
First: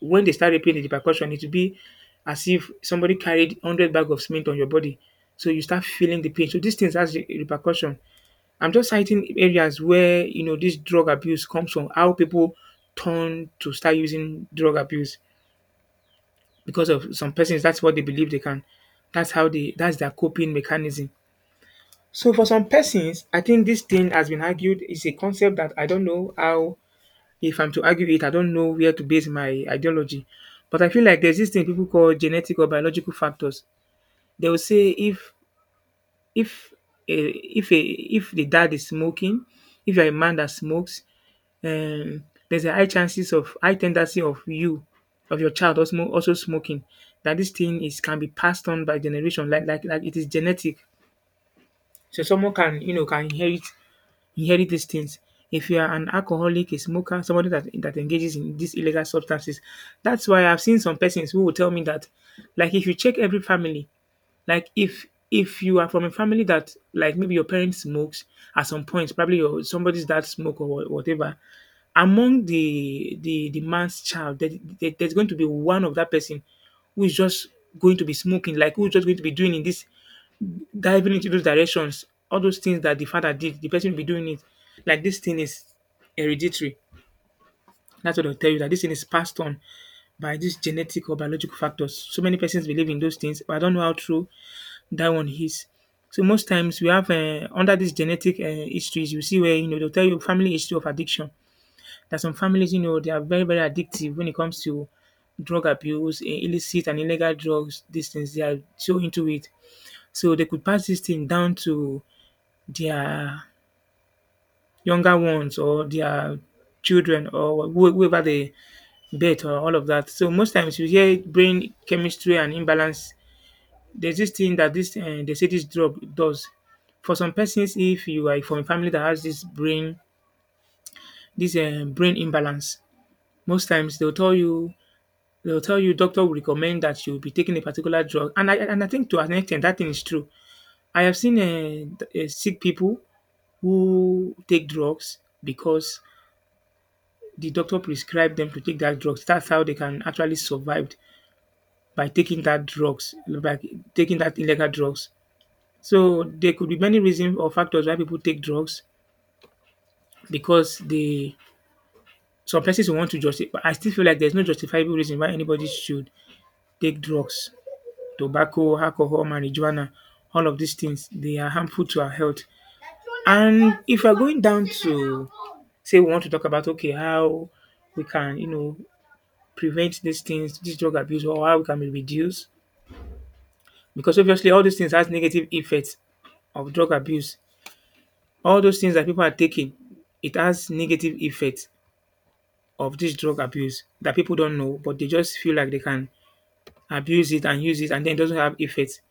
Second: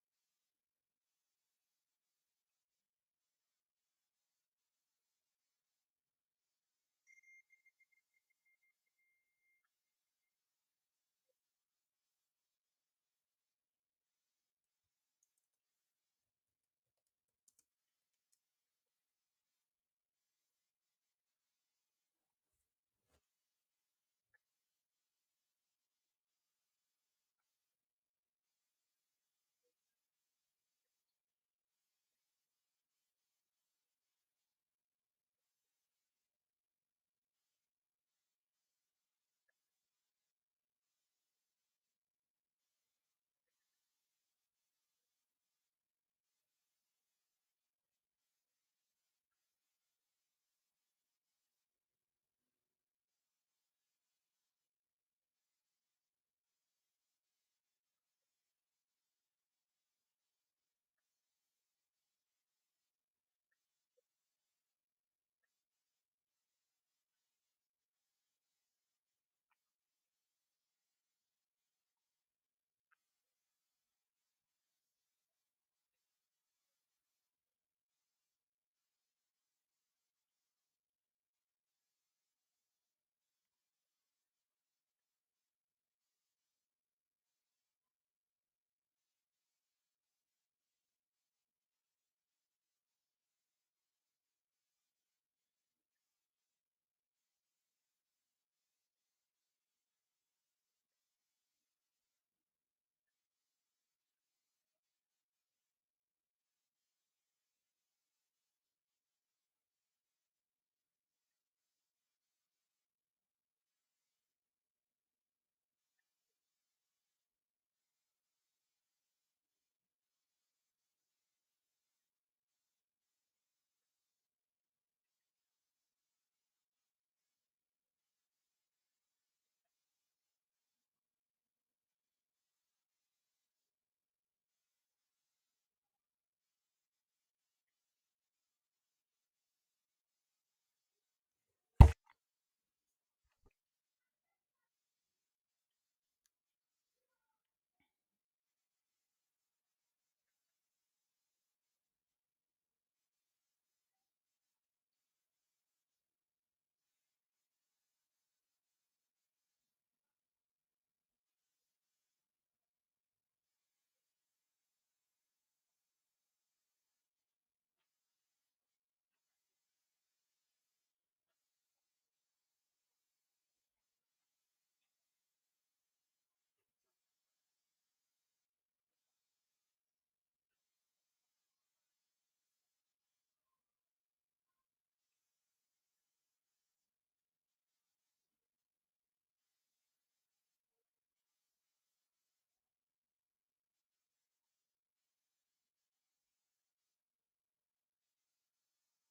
B: when they start repaying the repercussion, it will be as if somebody carried 100 bags of cement on your body. So you start feeling the pain. So these things has repercussion. I'm just citing areas where, you know, this drug abuse comes from, how people turn to start using drug abuse because of some persons. That's what they believe they can. That's how they. That's their coping mechanism. So for some persons, I think this thing has been argued is a concept that I don't know how, if I'm to argue it, I don't know where to base my ideology. But I feel like there's this thing people call genetic or biological factors. They will say if if the dad is smoking, if you're a man that smokes, um, there's a high chances of high tendency of you of your child also smoking. That this thing is can be passed on by generation, like it is genetic. So someone can, you know, can inherit these things. If you are an alcoholic, a smoker, somebody that engages in these illegal substances, that's why I've seen some persons who will tell me that, like if you check every family, like if you are from a family that, like, maybe your parents smokes at some point, probably your somebody's dad smoke or whatever, among the man's child, there's going to be one of that person who is just going to be smoking, like who's just going to be doing in this diving into those directions, all those things that the father did, the person will be doing it. Like this thing is hereditary. That's what they'll tell you, that this thing is passed on by these genetic or biological factors. So many persons believe in those things, but I don't know how true that one is. So most times we have under these genetic histories, you see where, you know, they'll tell you family history of addiction. That some families, you know, they are very addictive when it comes to drug abuse, illicit and illegal drugs. These things they are so into it, so they could pass this thing down to their younger ones or their children or whoever they birth or all of that. So most times you hear brain chemistry and imbalance. There's this thing that this they say this drug does. For some persons, if you are from a family that has this brain imbalance, most times they'll tell you doctor will recommend that you be taking a particular drug. And I think to an extent that thing is true. I have seen sick people who take drugs because the doctor prescribed them to take that drugs. That's how they can actually survive by taking that drugs, by taking that illegal drugs. So there could be many reasons or factors why people take drugs because they some persons want to justify. I still feel like there's no justifiable reason why anybody should take drugs. Tobacco, alcohol, marijuana, all of these things they are harmful to our health. And if we're going down to say we want to talk about, okay, how we can, you know, prevent these things, this drug abuse, or how we can reduce. Because obviously all these things has negative effects of drug abuse. All those things that people are taking, it has negative effects of this drug abuse that people don't know, but they just feel like they can abuse it and use it and then it doesn't have effects.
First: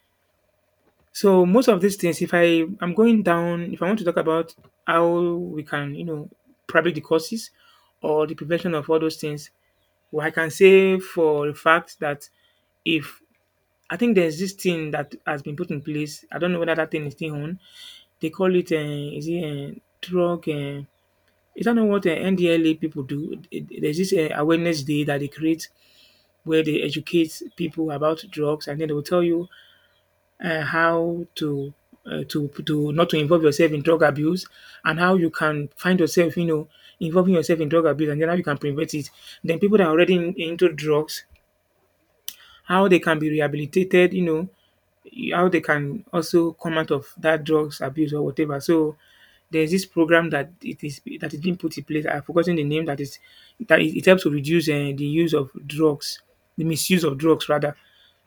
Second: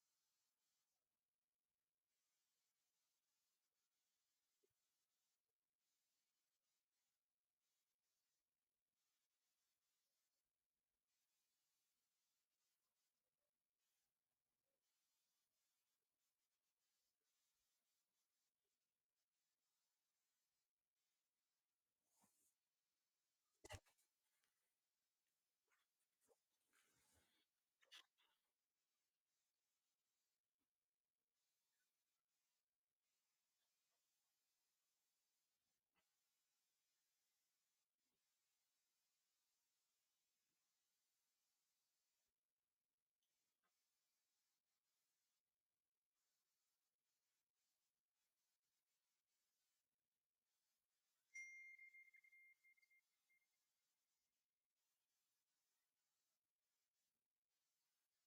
B: So most of these things, if I'm going down, if I want to talk about how we can, you know, probably the causes or the prevention of all those things, well, I can say for a fact that if I think there's this thing that has been put in place. I don't know whether that thing is still on. They call it, is it drug? Is that not what NDLA people do? There's this awareness day that they create where they educate people about drugs, and then they will tell you how to. Not to involve yourself in drug abuse, and how you can find yourself involving yourself in drug abuse, and then how you can prevent it. Then people that are already into drugs, how they can be rehabilitated, how they can also come out of that drugs abuse or whatever. So there's this program that it is that is being put in place. I've forgotten the name that is that it helps to reduce the use of drugs, the misuse of drugs rather.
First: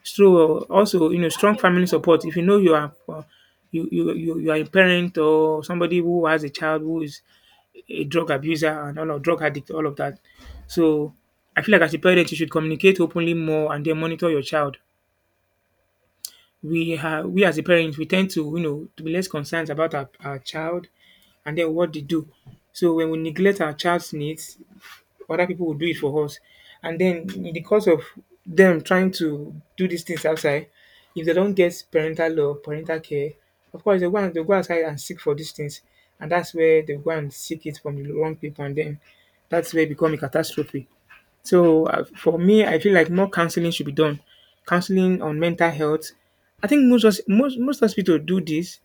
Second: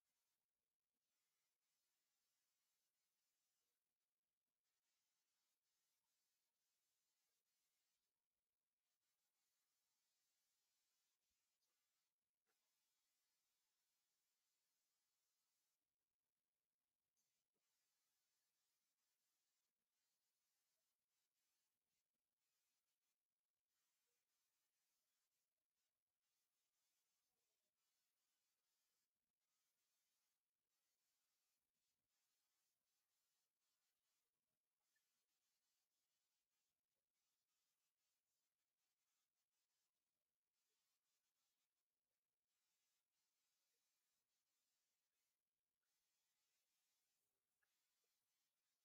B: So, also, strong family support. If you know you are you are a parent, or somebody who has a child who is a drug abuser, and all of drug addict, all of that. So I feel like as a parent, you should communicate openly more and then monitor your child. We as a parent, we tend to be less concerned about our child and then what they do. So when we neglect our child's needs, other people will do it for us. And then in the course of them trying to do these things outside, if they don't get parental love, parental care, of course they'll go outside and seek for these things. And that's where they go and seek it from the wrong people, and then that's where it become a catastrophe. So, for me, I feel like more counseling should be done. Counseling on mental health. I think most hospitals do this.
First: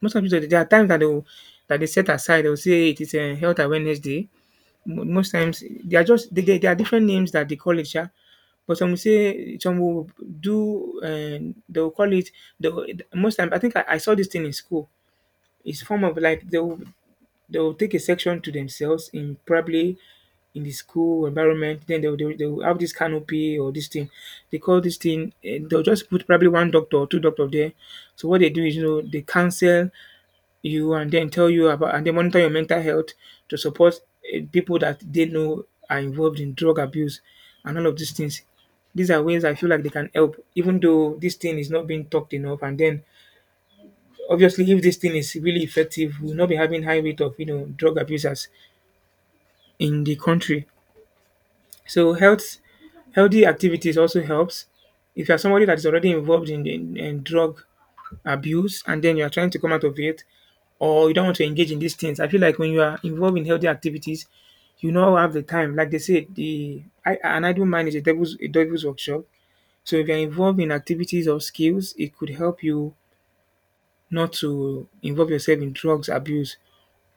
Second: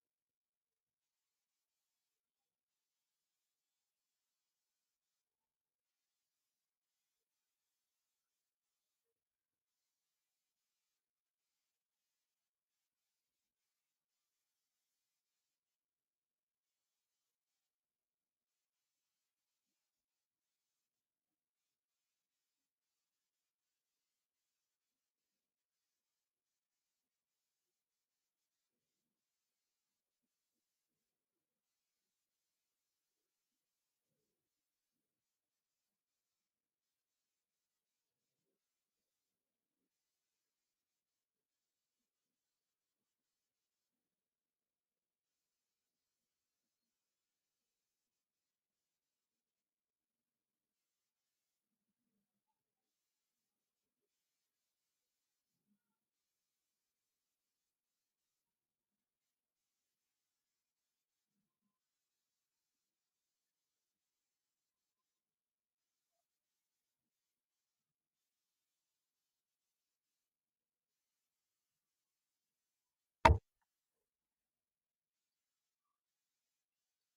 B: Most hospitals, there are times that they set aside. They will say, "Hey, it is a health awareness day." Mo most times they are just, they there are different names that they call it, yeah. But some will say, some will do, and they will call it the most time. I think I saw this thing in school. It's form of like they will take a section to themselves in probably in the school environment. Then they will have this canopy or this thing. They call this thing, they'll just put probably one doctor or two doctor there. So what they do is, they cancel you and then tell you about, and then monitor your mental health, to support people that they know are involved in drug abuse and all of these things. These are ways I feel like they can help, even though this thing is not being talked enough. And then, obviously, if this thing is really effective, we'll not be having high rate of drug abusers in the country. So healthy activities also helps. If you are somebody that is already involved in drug abuse and then you are trying to come out of it, or you don't want to engage in these things, I feel like when you are involved in healthy activities, you now have the time. Like they say, an idle mind is a devil's workshop. So if you're involved in activities or skills, it could help you not to involve yourself in drugs abuse.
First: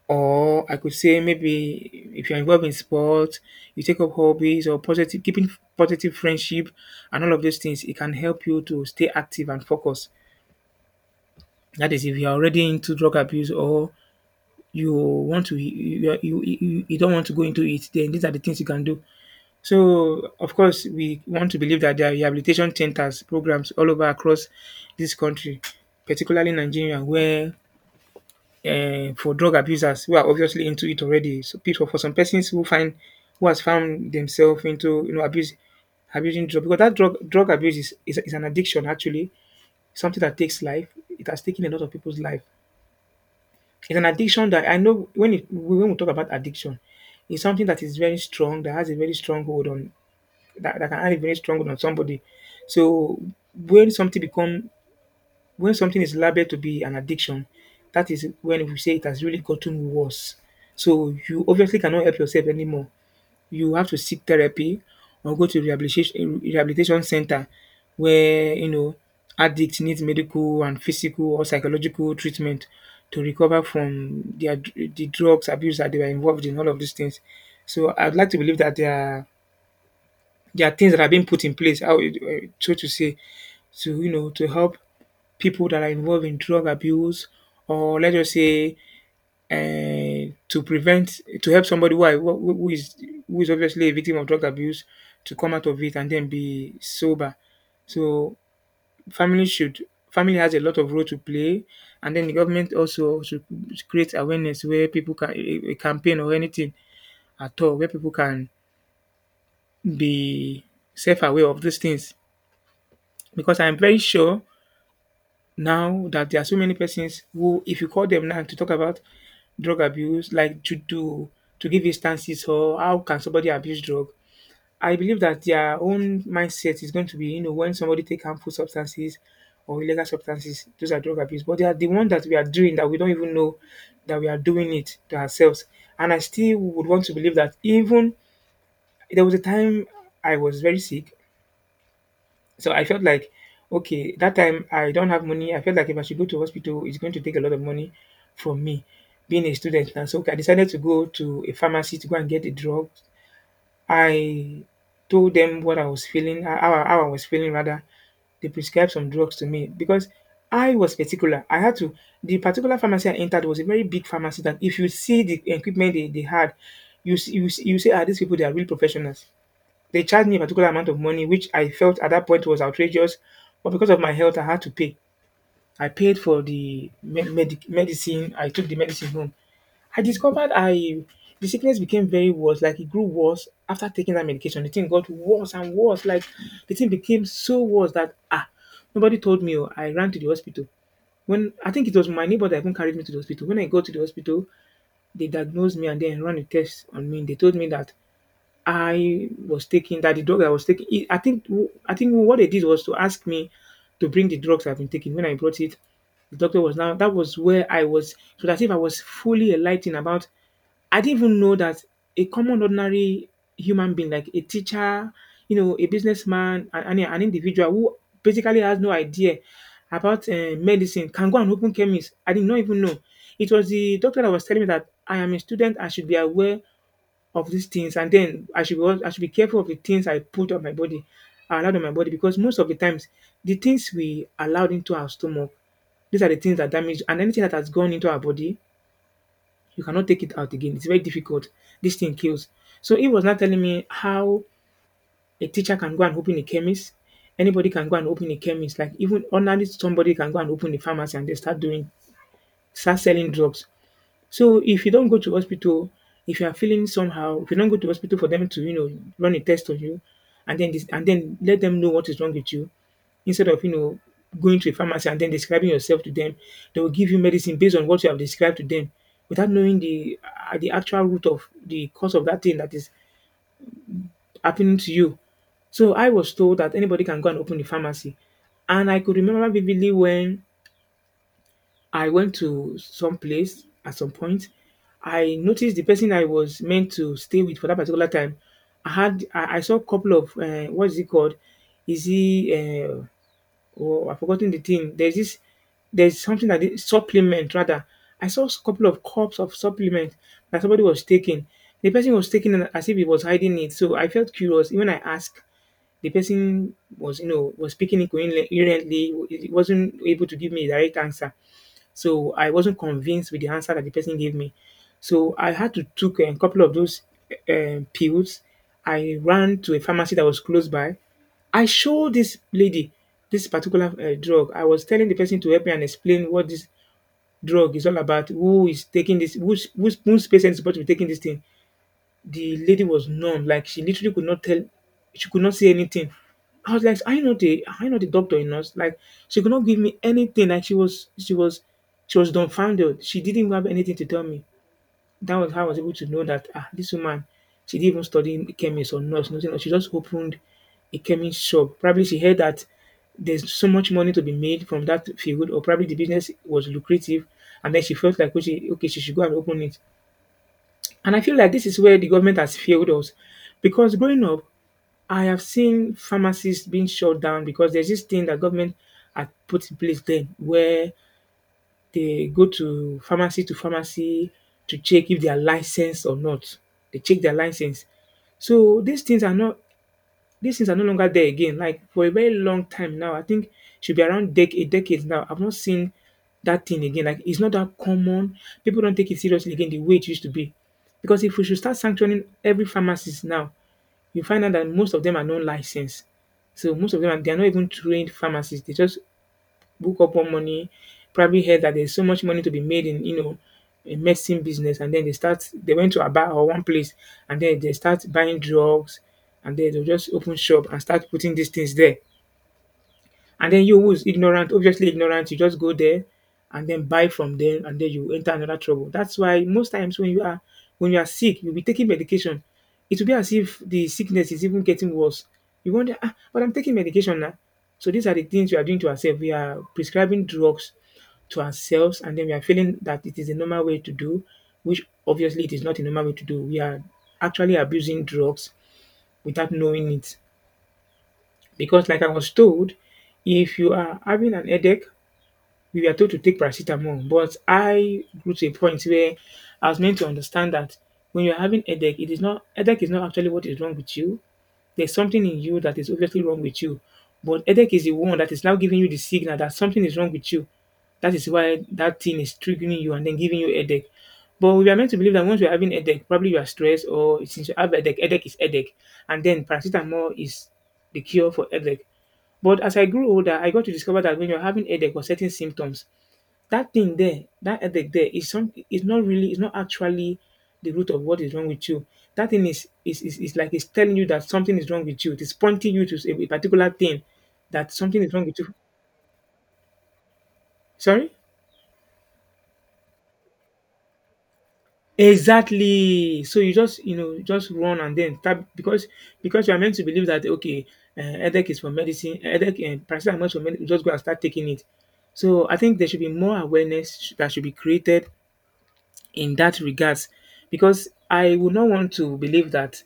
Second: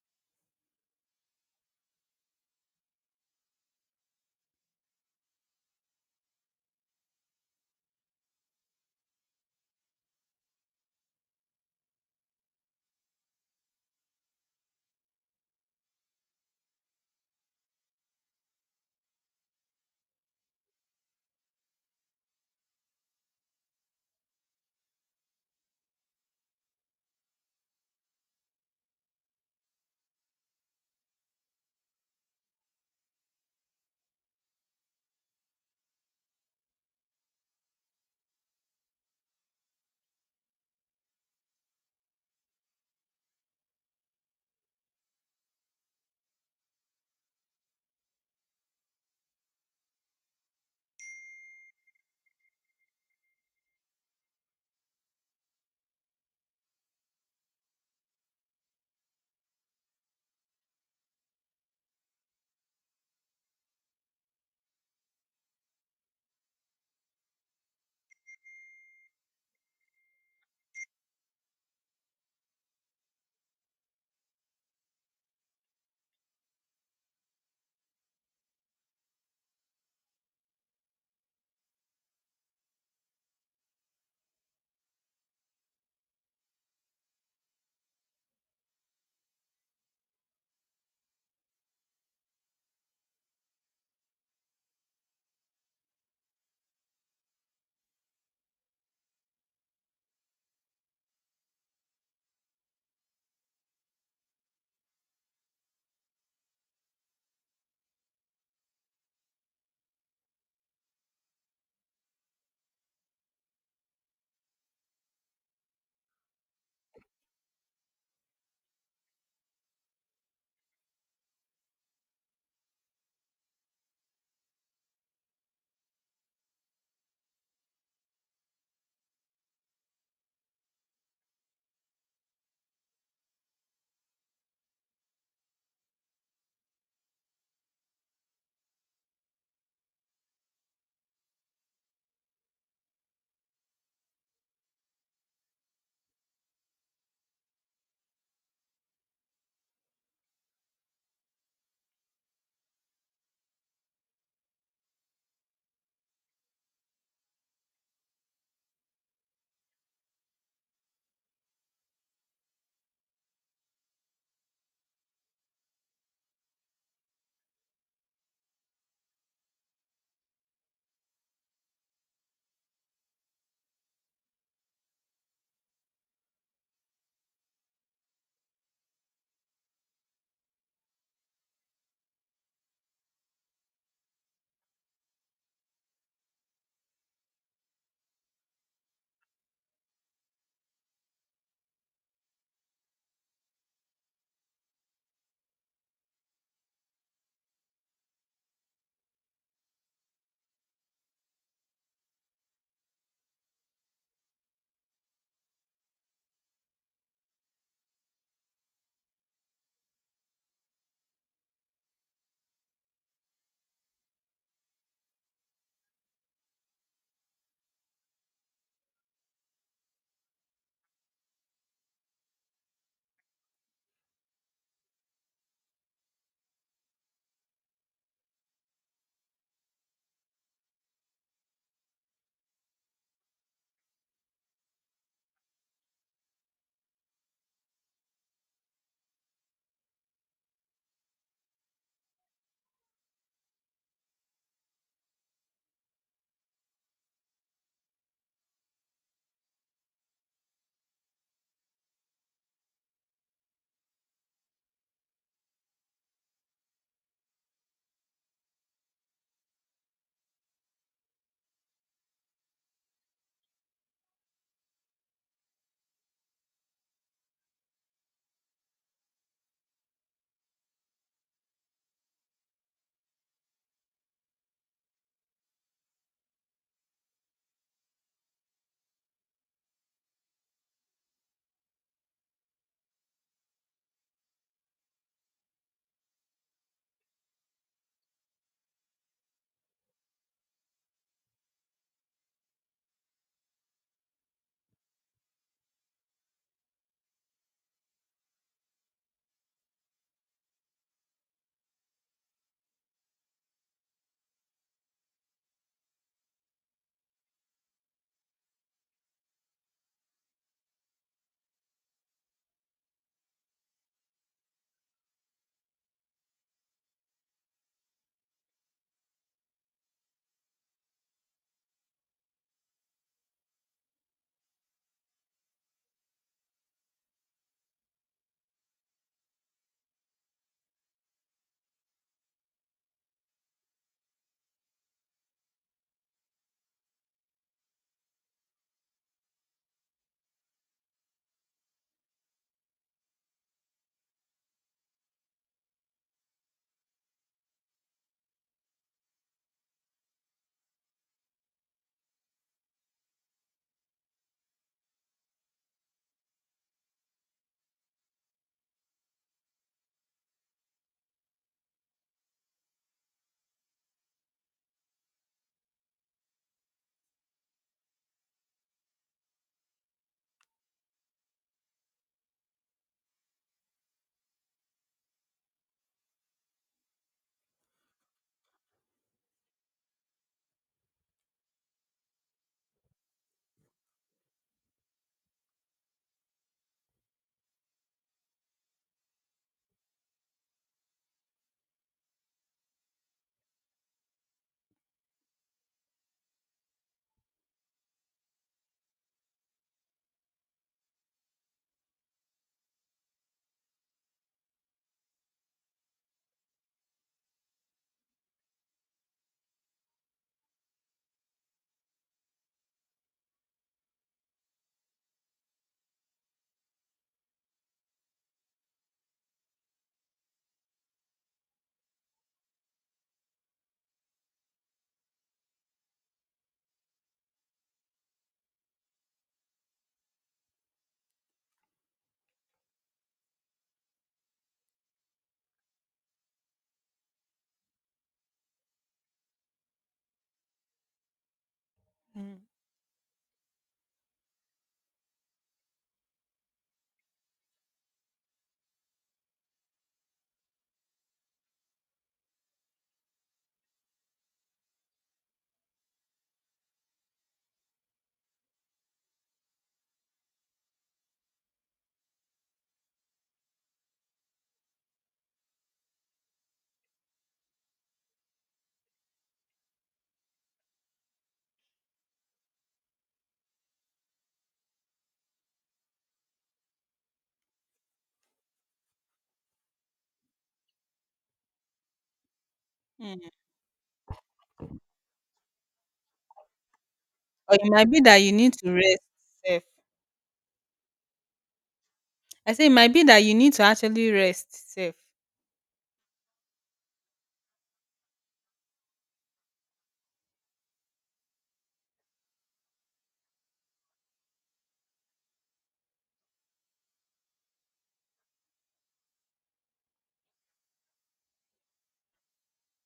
B: Or I could say, maybe if you're involved in sports, you take up hobbies, or positive keeping, positive friendship, and all of those things, it can help you to stay active and focused. That is, if you're already into drug abuse, or you want to, you don't want to go into it, then these are the things you can do. So of course, we want to believe that there are rehabilitation centers, programs all over across this country, particularly Nigeria, where for drug abusers who are obviously into it already. So people, for some persons who find, who has found themselves into you know abuse abusing drug, because that drug abuse is an addiction, actually. Something that takes life. It has taken a lot of people's life. It's an addiction that I know, when we talk about addiction, it's something that is very strong, that has a very strong hold on that, that can have a very strong hold on somebody. So when something become when something is labeled to be an addiction, that is when we say it has really gotten worse. So you obviously cannot help yourself anymore. You have to seek therapy, or go to rehabilitation center, where, you know, addict needs medical and physical or psychological treatment to recover from the drugs abuse that they were involved in, all of these things. So I'd like to believe that there are things that are being put in place, so to say, to, you know, to help people that are involved in drug abuse, or let's just say, and to prevent, to help somebody who, are- who is obviously a victim of drug abuse, to come out of it and then be sober. So family should, family has a lot of role to play, and then the government also should create awareness where people can, a campaign or anything at all where people can be self aware of these things, because I'm very sure now that there are so many persons who, if you call them now to talk about drug abuse, like to give instances, or how can somebody abuse drug, I believe that their own mindset is going to be, when somebody take harmful substances or illegal substances, those are drug abuse. But they are the one that we are doing, that we don't even know that we are doing it to ourselves. And I still would want to believe that, even there was a time I was very sick, so I felt like, okay, that time I don't have money. I felt like if I should go to hospital, it's going to take a lot of money from me, being a student now. So I decided to go to a pharmacy to go and get a drug. I told them what I was feeling, how I was feeling rather. They prescribed some drugs to me because I was particular. The particular pharmacy I entered was a very big pharmacy, that if you see the equipment they had, you say, ah, these people, they are real professionals. They charged me a particular amount of money, which I felt at that point was outrageous, but because of my health, I had to pay. I paid for the medicine. I took the medicine home. I discovered I the sickness became very worse. Like, it grew worse after taking that medication. The thing got worse and worse. Like, the thing became so worse that, nobody told me. Oh, I ran to the hospital, when I think it was my neighbor that even carried me to the hospital. When I got to the hospital, they diagnosed me and then ran a test on me. They told me that I was taking, that the drug I was taking, it, I think what they did was to ask me to bring the drugs I've been taking. When I brought it, the doctor was now. That was where I was. So that if I was fully enlightened about, I didn't even know that a common ordinary human being like a teacher, a businessman, and an individual who basically has no idea about medicine, can go and open chemist. I did not even know. It was the doctor that was telling me that I am a student, I should be aware of these things, and then I should be careful of the things I put on my body, I allowed on my body, because most of the times, the things we allowed into our stomach, these are the things that damage. And anything that has gone into our body, you cannot take it out again. It's very difficult. This thing kills. So he was not telling me how a teacher can go and open a chemist. Anybody can go and open a chemist. Like, even ordinarily, somebody can go and open a pharmacy and they start selling drugs. So if you don't go to hospital, if you are feeling somehow, if you don't go to hospital for them to run a test on you, and then let them know what is wrong with you, instead of going to a pharmacy and then describing yourself to them, they will give you medicine based on what you have described to them, without knowing the actual root of the cause of that thing that is happening to you. So I was told that anybody can go and open a pharmacy. And I could remember vividly when I went to some place at some point. I noticed the person I was meant to stay with for that particular time. I saw a couple of what is it called? Is he uh, oh I've forgotten the thing. There's something that is supplement rather. I saw a couple of cups of supplement that somebody was taking. The person was taking it as if he was hiding it. So I felt curious. Even I asked the person was was speaking incoherently, he wasn't able to give me a direct answer, so I wasn't convinced with the answer that the person gave me, so I had to took a couple of those pills. I ran to a pharmacy that was close by. I showed this lady this particular drug. I was telling the person to help me and explain what this drug is all about, who is taking this, whose patient is supposed to be taking this thing. The lady was numb, like she literally could not tell, she could not say anything. I was like, "Are you not a, are you not a doctor in us?" Like she could not give me anything. Like she was dumbfounded. She didn't have anything to tell me. That was how I was able to know that ah, this woman, she didn't even study chemist or nurse, nothing. She just opened a chemist shop. Probably she heard that there's so much money to be made from that field, or probably the business was lucrative, and then she felt like okay, she should go and open it. And I feel like this is where the government has failed us because growing up, I have seen pharmacies being shut down because there's this thing that government had put in place then where they go to pharmacy to pharmacy to check if they are licensed or not. They check their license. So these things are no longer there again. Like for a very long time now, I think should be around a decade now. I've not seen that thing again. Like it's not that common. People don't take it seriously again the way it used to be. Because if we should start sanctioning every pharmacist now, you find out that most of them are non licensed. So most of them are, they are not even trained pharmacists. They just book up one money. Probably heard that there's so much money to be made in, you know, a medicine business. And then they went to Aba or one place and then they start buying drugs and then they'll just open shop and start putting these things there. And then you who's ignorant, obviously ignorant, you just go there and then buy from them and then you enter another trouble. That's why most times when you are sick, you'll be taking medication. It will be as if the sickness is even getting worse. You wonder, ah, but I'm taking medication now. So these are the things we are doing to ourselves. We are prescribing drugs to ourselves and then we are feeling that it is a normal way to do, which obviously it is not a normal way to do. We are actually abusing drugs without knowing it. Because like I was
A: Hmm.
B: told, if you are having an headache, we are told to take paracetamol. But I grew to a point where I was meant to understand that when you're having headache, it is not headache is not actually what is wrong with you. There's something in you that is obviously wrong with you. But headache is the one that is now giving you the signal that something is wrong with you. That is why that thing is triggering you and then giving you headache. But we are meant to believe that once you're having headache, probably you are stressed or since you have headache, headache is headache. And then paracetamol is the cure for headache. But as I grew older, I got to discover that when you're having headache or certain symptoms, that thing there, that headache there is not really is not actually the root of what is wrong with you. That thing
A: Mm.
B: is like it's telling you that something is wrong with you. It is pointing you to a particular thing
A: Or it
B: that
A: might be
B: something is
A: that
B: wrong
A: you
B: with
A: need
B: you.
A: to rest safe.
B: Sorry?
A: I say it might be that you need to actually rest safe.
B: Exactly. So you just, you know, just run and then tap because you are meant to believe that okay headache is for medicine headache and paracetamol is for medicine just go and start taking it. So I think there should be more awareness that should be created in that regards because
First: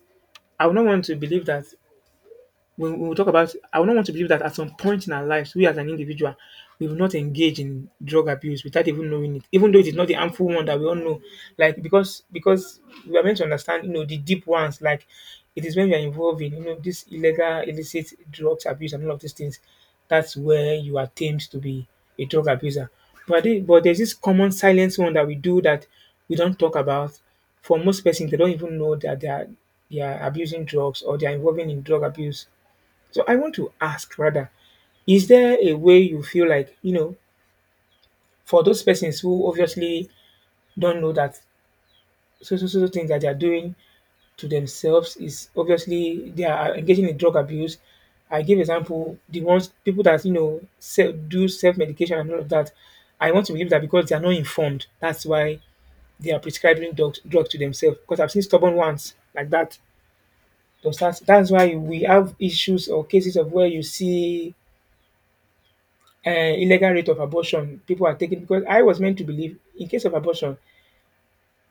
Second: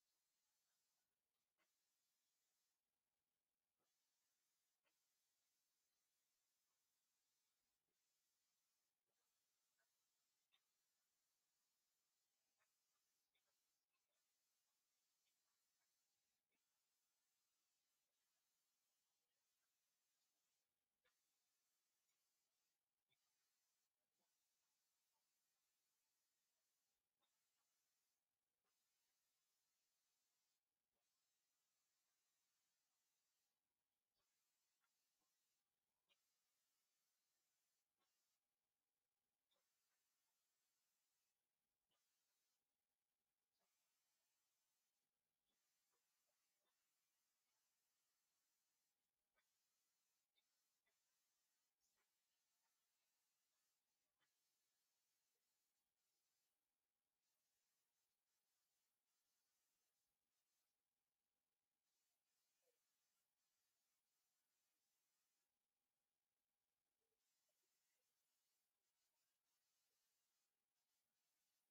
B: I would not want to believe that when we talk about, I do not want to believe that at some point in our lives, we as an individual, we will not engage in drug abuse without even knowing it, even though it is not the harmful one that we all know. Like because we are meant to understand, you know, the deep ones. Like it is when you are involved in, you know, this illegal, illicit drugs abuse and all of these things. That's where you are tamed to be a drug abuser. But there's this common silence one that we do that we don't talk about. For most persons, they don't even know that they are abusing drugs or they are involving in drug abuse. So I want to ask rather, is there a way you feel like, you know, for those persons who obviously don't know that so things that they are doing to themselves is obviously they are engaging in drug abuse. I give example the ones people that you know self, do self medication and all of that. I want to believe that because they are not informed, that's why they are prescribing drug to themselves. Because I've seen stubborn ones like that. That's why we have issues or cases of where you see illegal rate of abortion people are taking because I was meant to believe in case of abortion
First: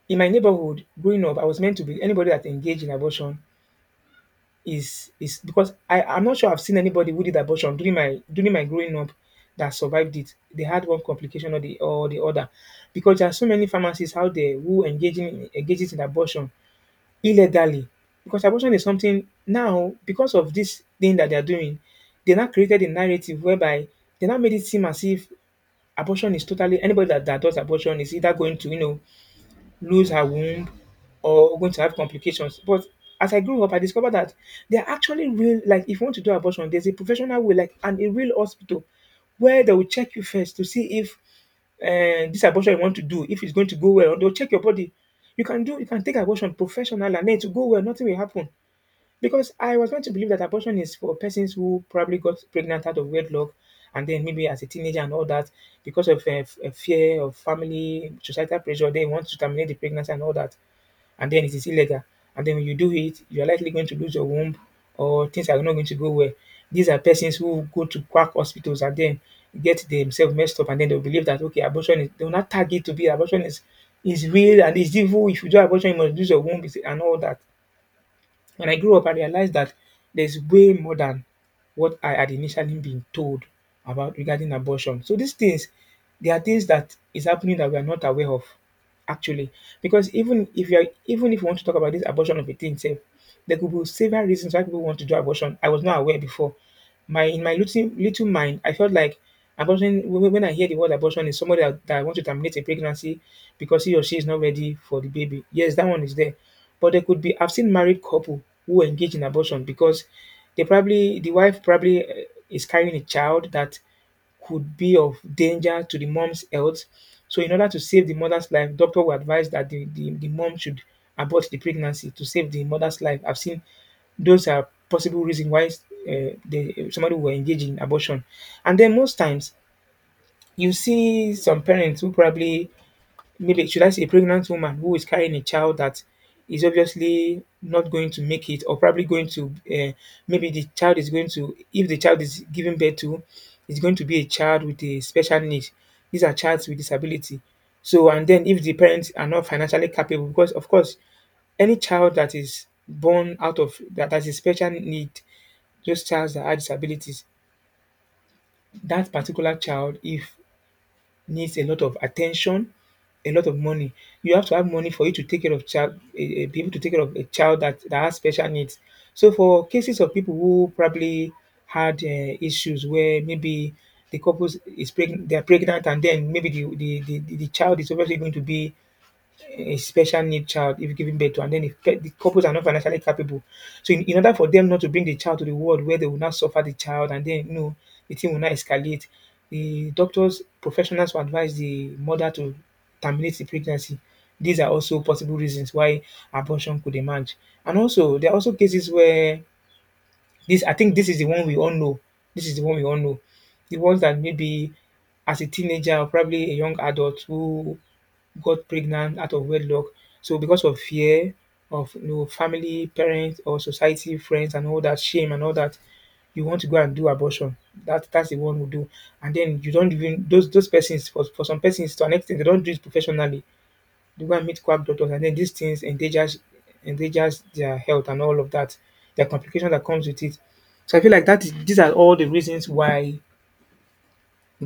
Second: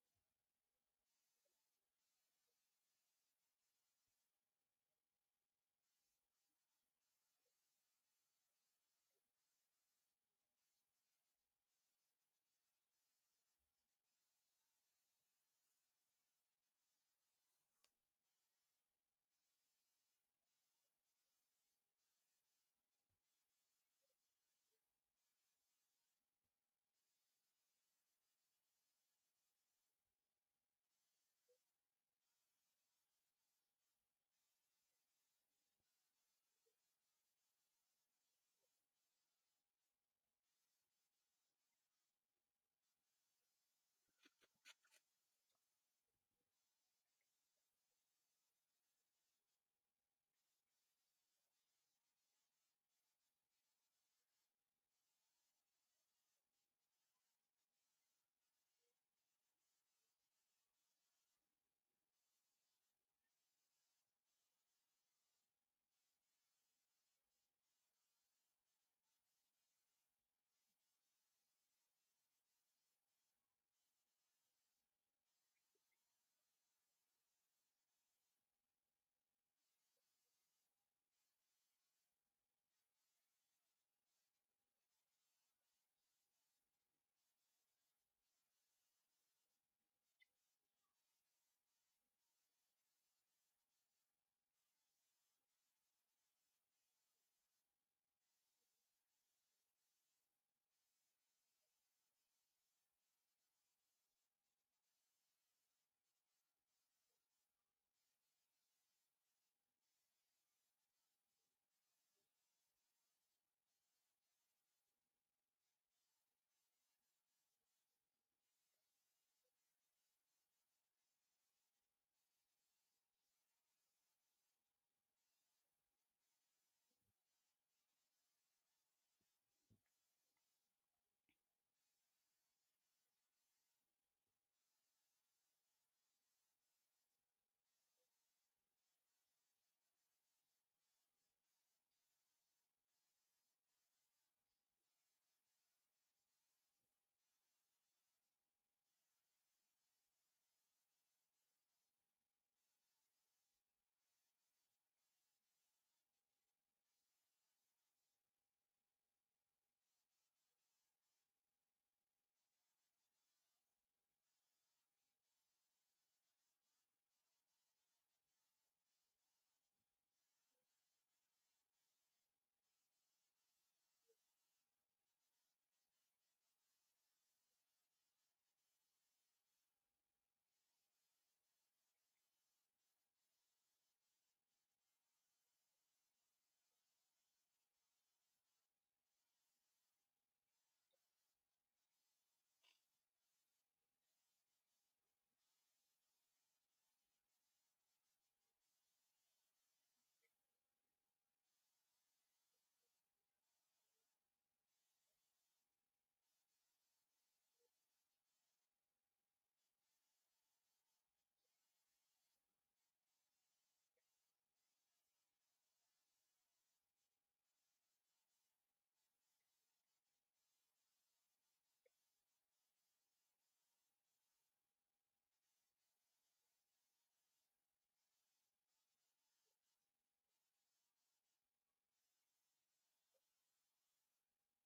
B: in my neighborhood growing up I was meant to believe anybody that engaged in abortion is because I'm not sure I've seen anybody who did abortion during my growing up that survived it. They had one complication or the other, because there are so many pharmacies out there who engaging engages in abortion illegally, because abortion is something now because of this thing that they are doing, they now created a narrative whereby they now made it seem as if abortion is totally, anybody that does abortion is either going to, you know, lose her womb or going to have complications. But as I grew up, I discovered that there are actually real, like, if you want to do abortion, there's a professional way, like, and a real hospital where they will check you first to see if this abortion you want to do if it's going to go well. They'll check your body. You can do, you can take abortion professional and then to go well, nothing will happen. Because I was meant to believe that abortion is for persons who probably got pregnant out of wedlock and then maybe as a teenager and all that, because of fear of family, societal pressure, they want to terminate the pregnancy and all that. And then it is illegal. And then when you do it, you're likely going to lose your womb or things are not going to go well. These are persons who go to quack hospitals and then get themselves messed up and then they'll believe that, okay, they'll not tag it to be abortion is real and is evil. If you do abortion, you must lose your womb and all that. When I grew up, I realized that there's way more than what I had initially been told about regarding abortion. So these things, there are things that is happening that we are not aware of, actually. Because even if you want to talk about this abortion of a thing, say, there could be several reasons why people want to do abortion. I was not aware before, my in my little little mind, I felt like abortion. When I hear the word abortion, is somebody that wants to terminate a pregnancy because he or she is not ready for the baby. Yes, that one is there, but there could be. I've seen married couple who engage in abortion because they probably, the wife probably is carrying a child that could be of danger to the mom's health. So, in order to save the mother's life, doctor will advise that the mom should abort the pregnancy to save the mother's life. I've seen those are possible reasons why somebody will engage in abortion. And then most times, you see some parents who probably maybe should I say a pregnant woman who is carrying a child that is obviously not going to make it, or probably going to maybe the child is going to if the child, is given birth to, is going to be a child with a special need. These are child with disability. So and then if the parents are not financially capable, because of course any child that is born out of that has a special need, those child that have disabilities, that particular child if needs a lot of attention, a lot of money. You have to have money for you to take care of child, be able to take care of a child that, that has special needs. So for cases of people who probably had issues where maybe the couple is pregnant, they are pregnant, and then maybe the child is obviously going to be a special need child if giving birth to, and then if the couples are not financially capable. So, in order for them not to bring the child to the world, where they will not suffer the child, and then you know the thing will not escalate, the doctors professionals will advise the mother to terminate the pregnancy. These are also possible reasons why abortion could emerge. And also, there are also cases where this I think this is the one we all know. This is the one we all know. The ones that maybe as a teenager, or probably a young adult, who got pregnant out of wedlock. So because of fear of, you know, family, parents, or society, friends, and all that shame and all that, you want to go and do abortion. That's the one who do. And then you don't even, those persons, for some persons, to an extent they don't do it professionally. They go and meet quack doctors, and then these things endangers their health and all of that. Their complication that comes with it. So I feel like that is these are all the reasons why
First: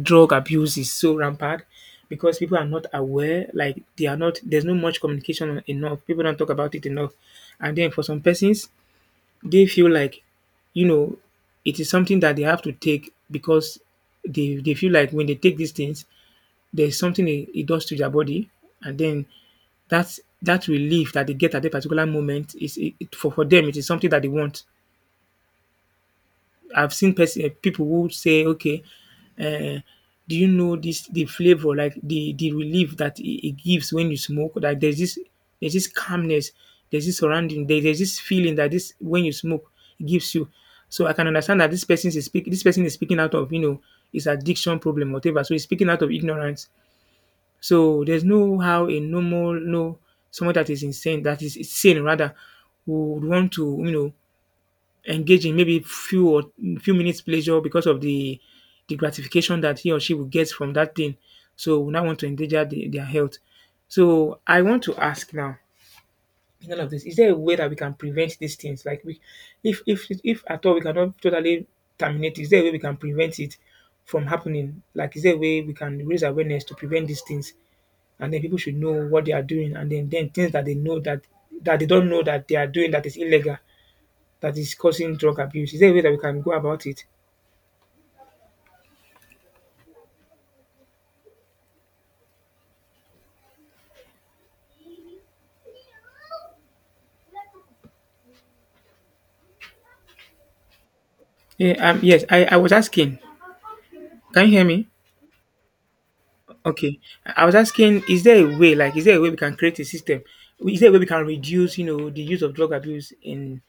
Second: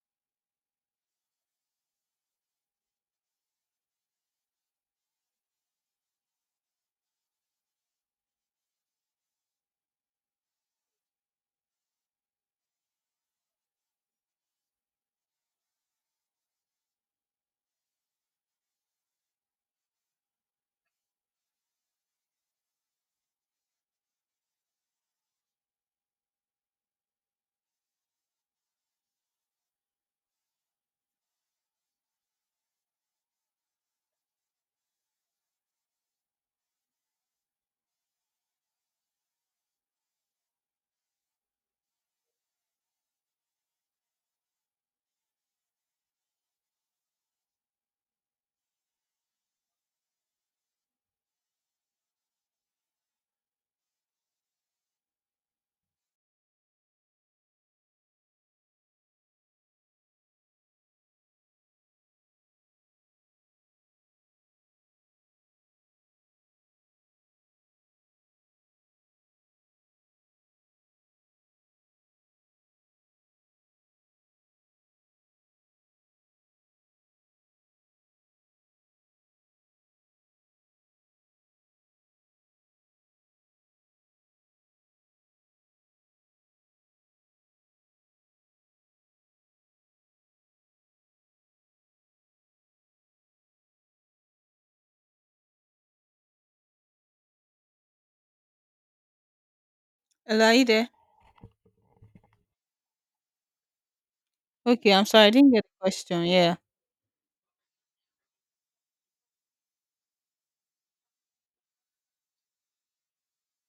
B: drug abuse is so rampant, because people are not aware. Like they are not there's no much communication enough, people don't talk about it enough. And then for some persons, they feel like, you know, it is something that they have to take, because they feel like when they take these things, there's something it does to their body. And then that's that relief that they get at a particular moment, for them it is something that they want. I've seen person people who say, "Okay, um do you know this, the flavor, like the relief that it gives when you smoke? Like there's this, there's this calmness, there's this surrounding, there there's this feeling that this, when you smoke, it gives you." So I can understand that this person is speaking out of, you know, his addiction problem or whatever. So he's speaking out of ignorance. So there's no how a normal no someone that is sane rather would want to, you know, engaging maybe few minutes pleasure because of the gratification that he or she will get from that thing. So we now want to endanger their health. So I want to ask now, in all of this, is there a way that we can prevent these things? Like if at all we cannot totally terminate, is there a way we can prevent it from happening? Like is there a way we can raise awareness to prevent these things? And then people should know what they are doing, and then things that they know that they don't know, that they are doing, that is illegal, that is causing drug abuse? Is there a way that we can go about it?
A: Hello, are you there?
B: Yeah, yes, I was asking. Can you hear me?
A: Okay, I'm sorry, I didn't get the question. Yeah.
B: Okay. I was asking, is there a way, like, is there a way we can create a system? Is there a way we can reduce, you know, the use of drug abuse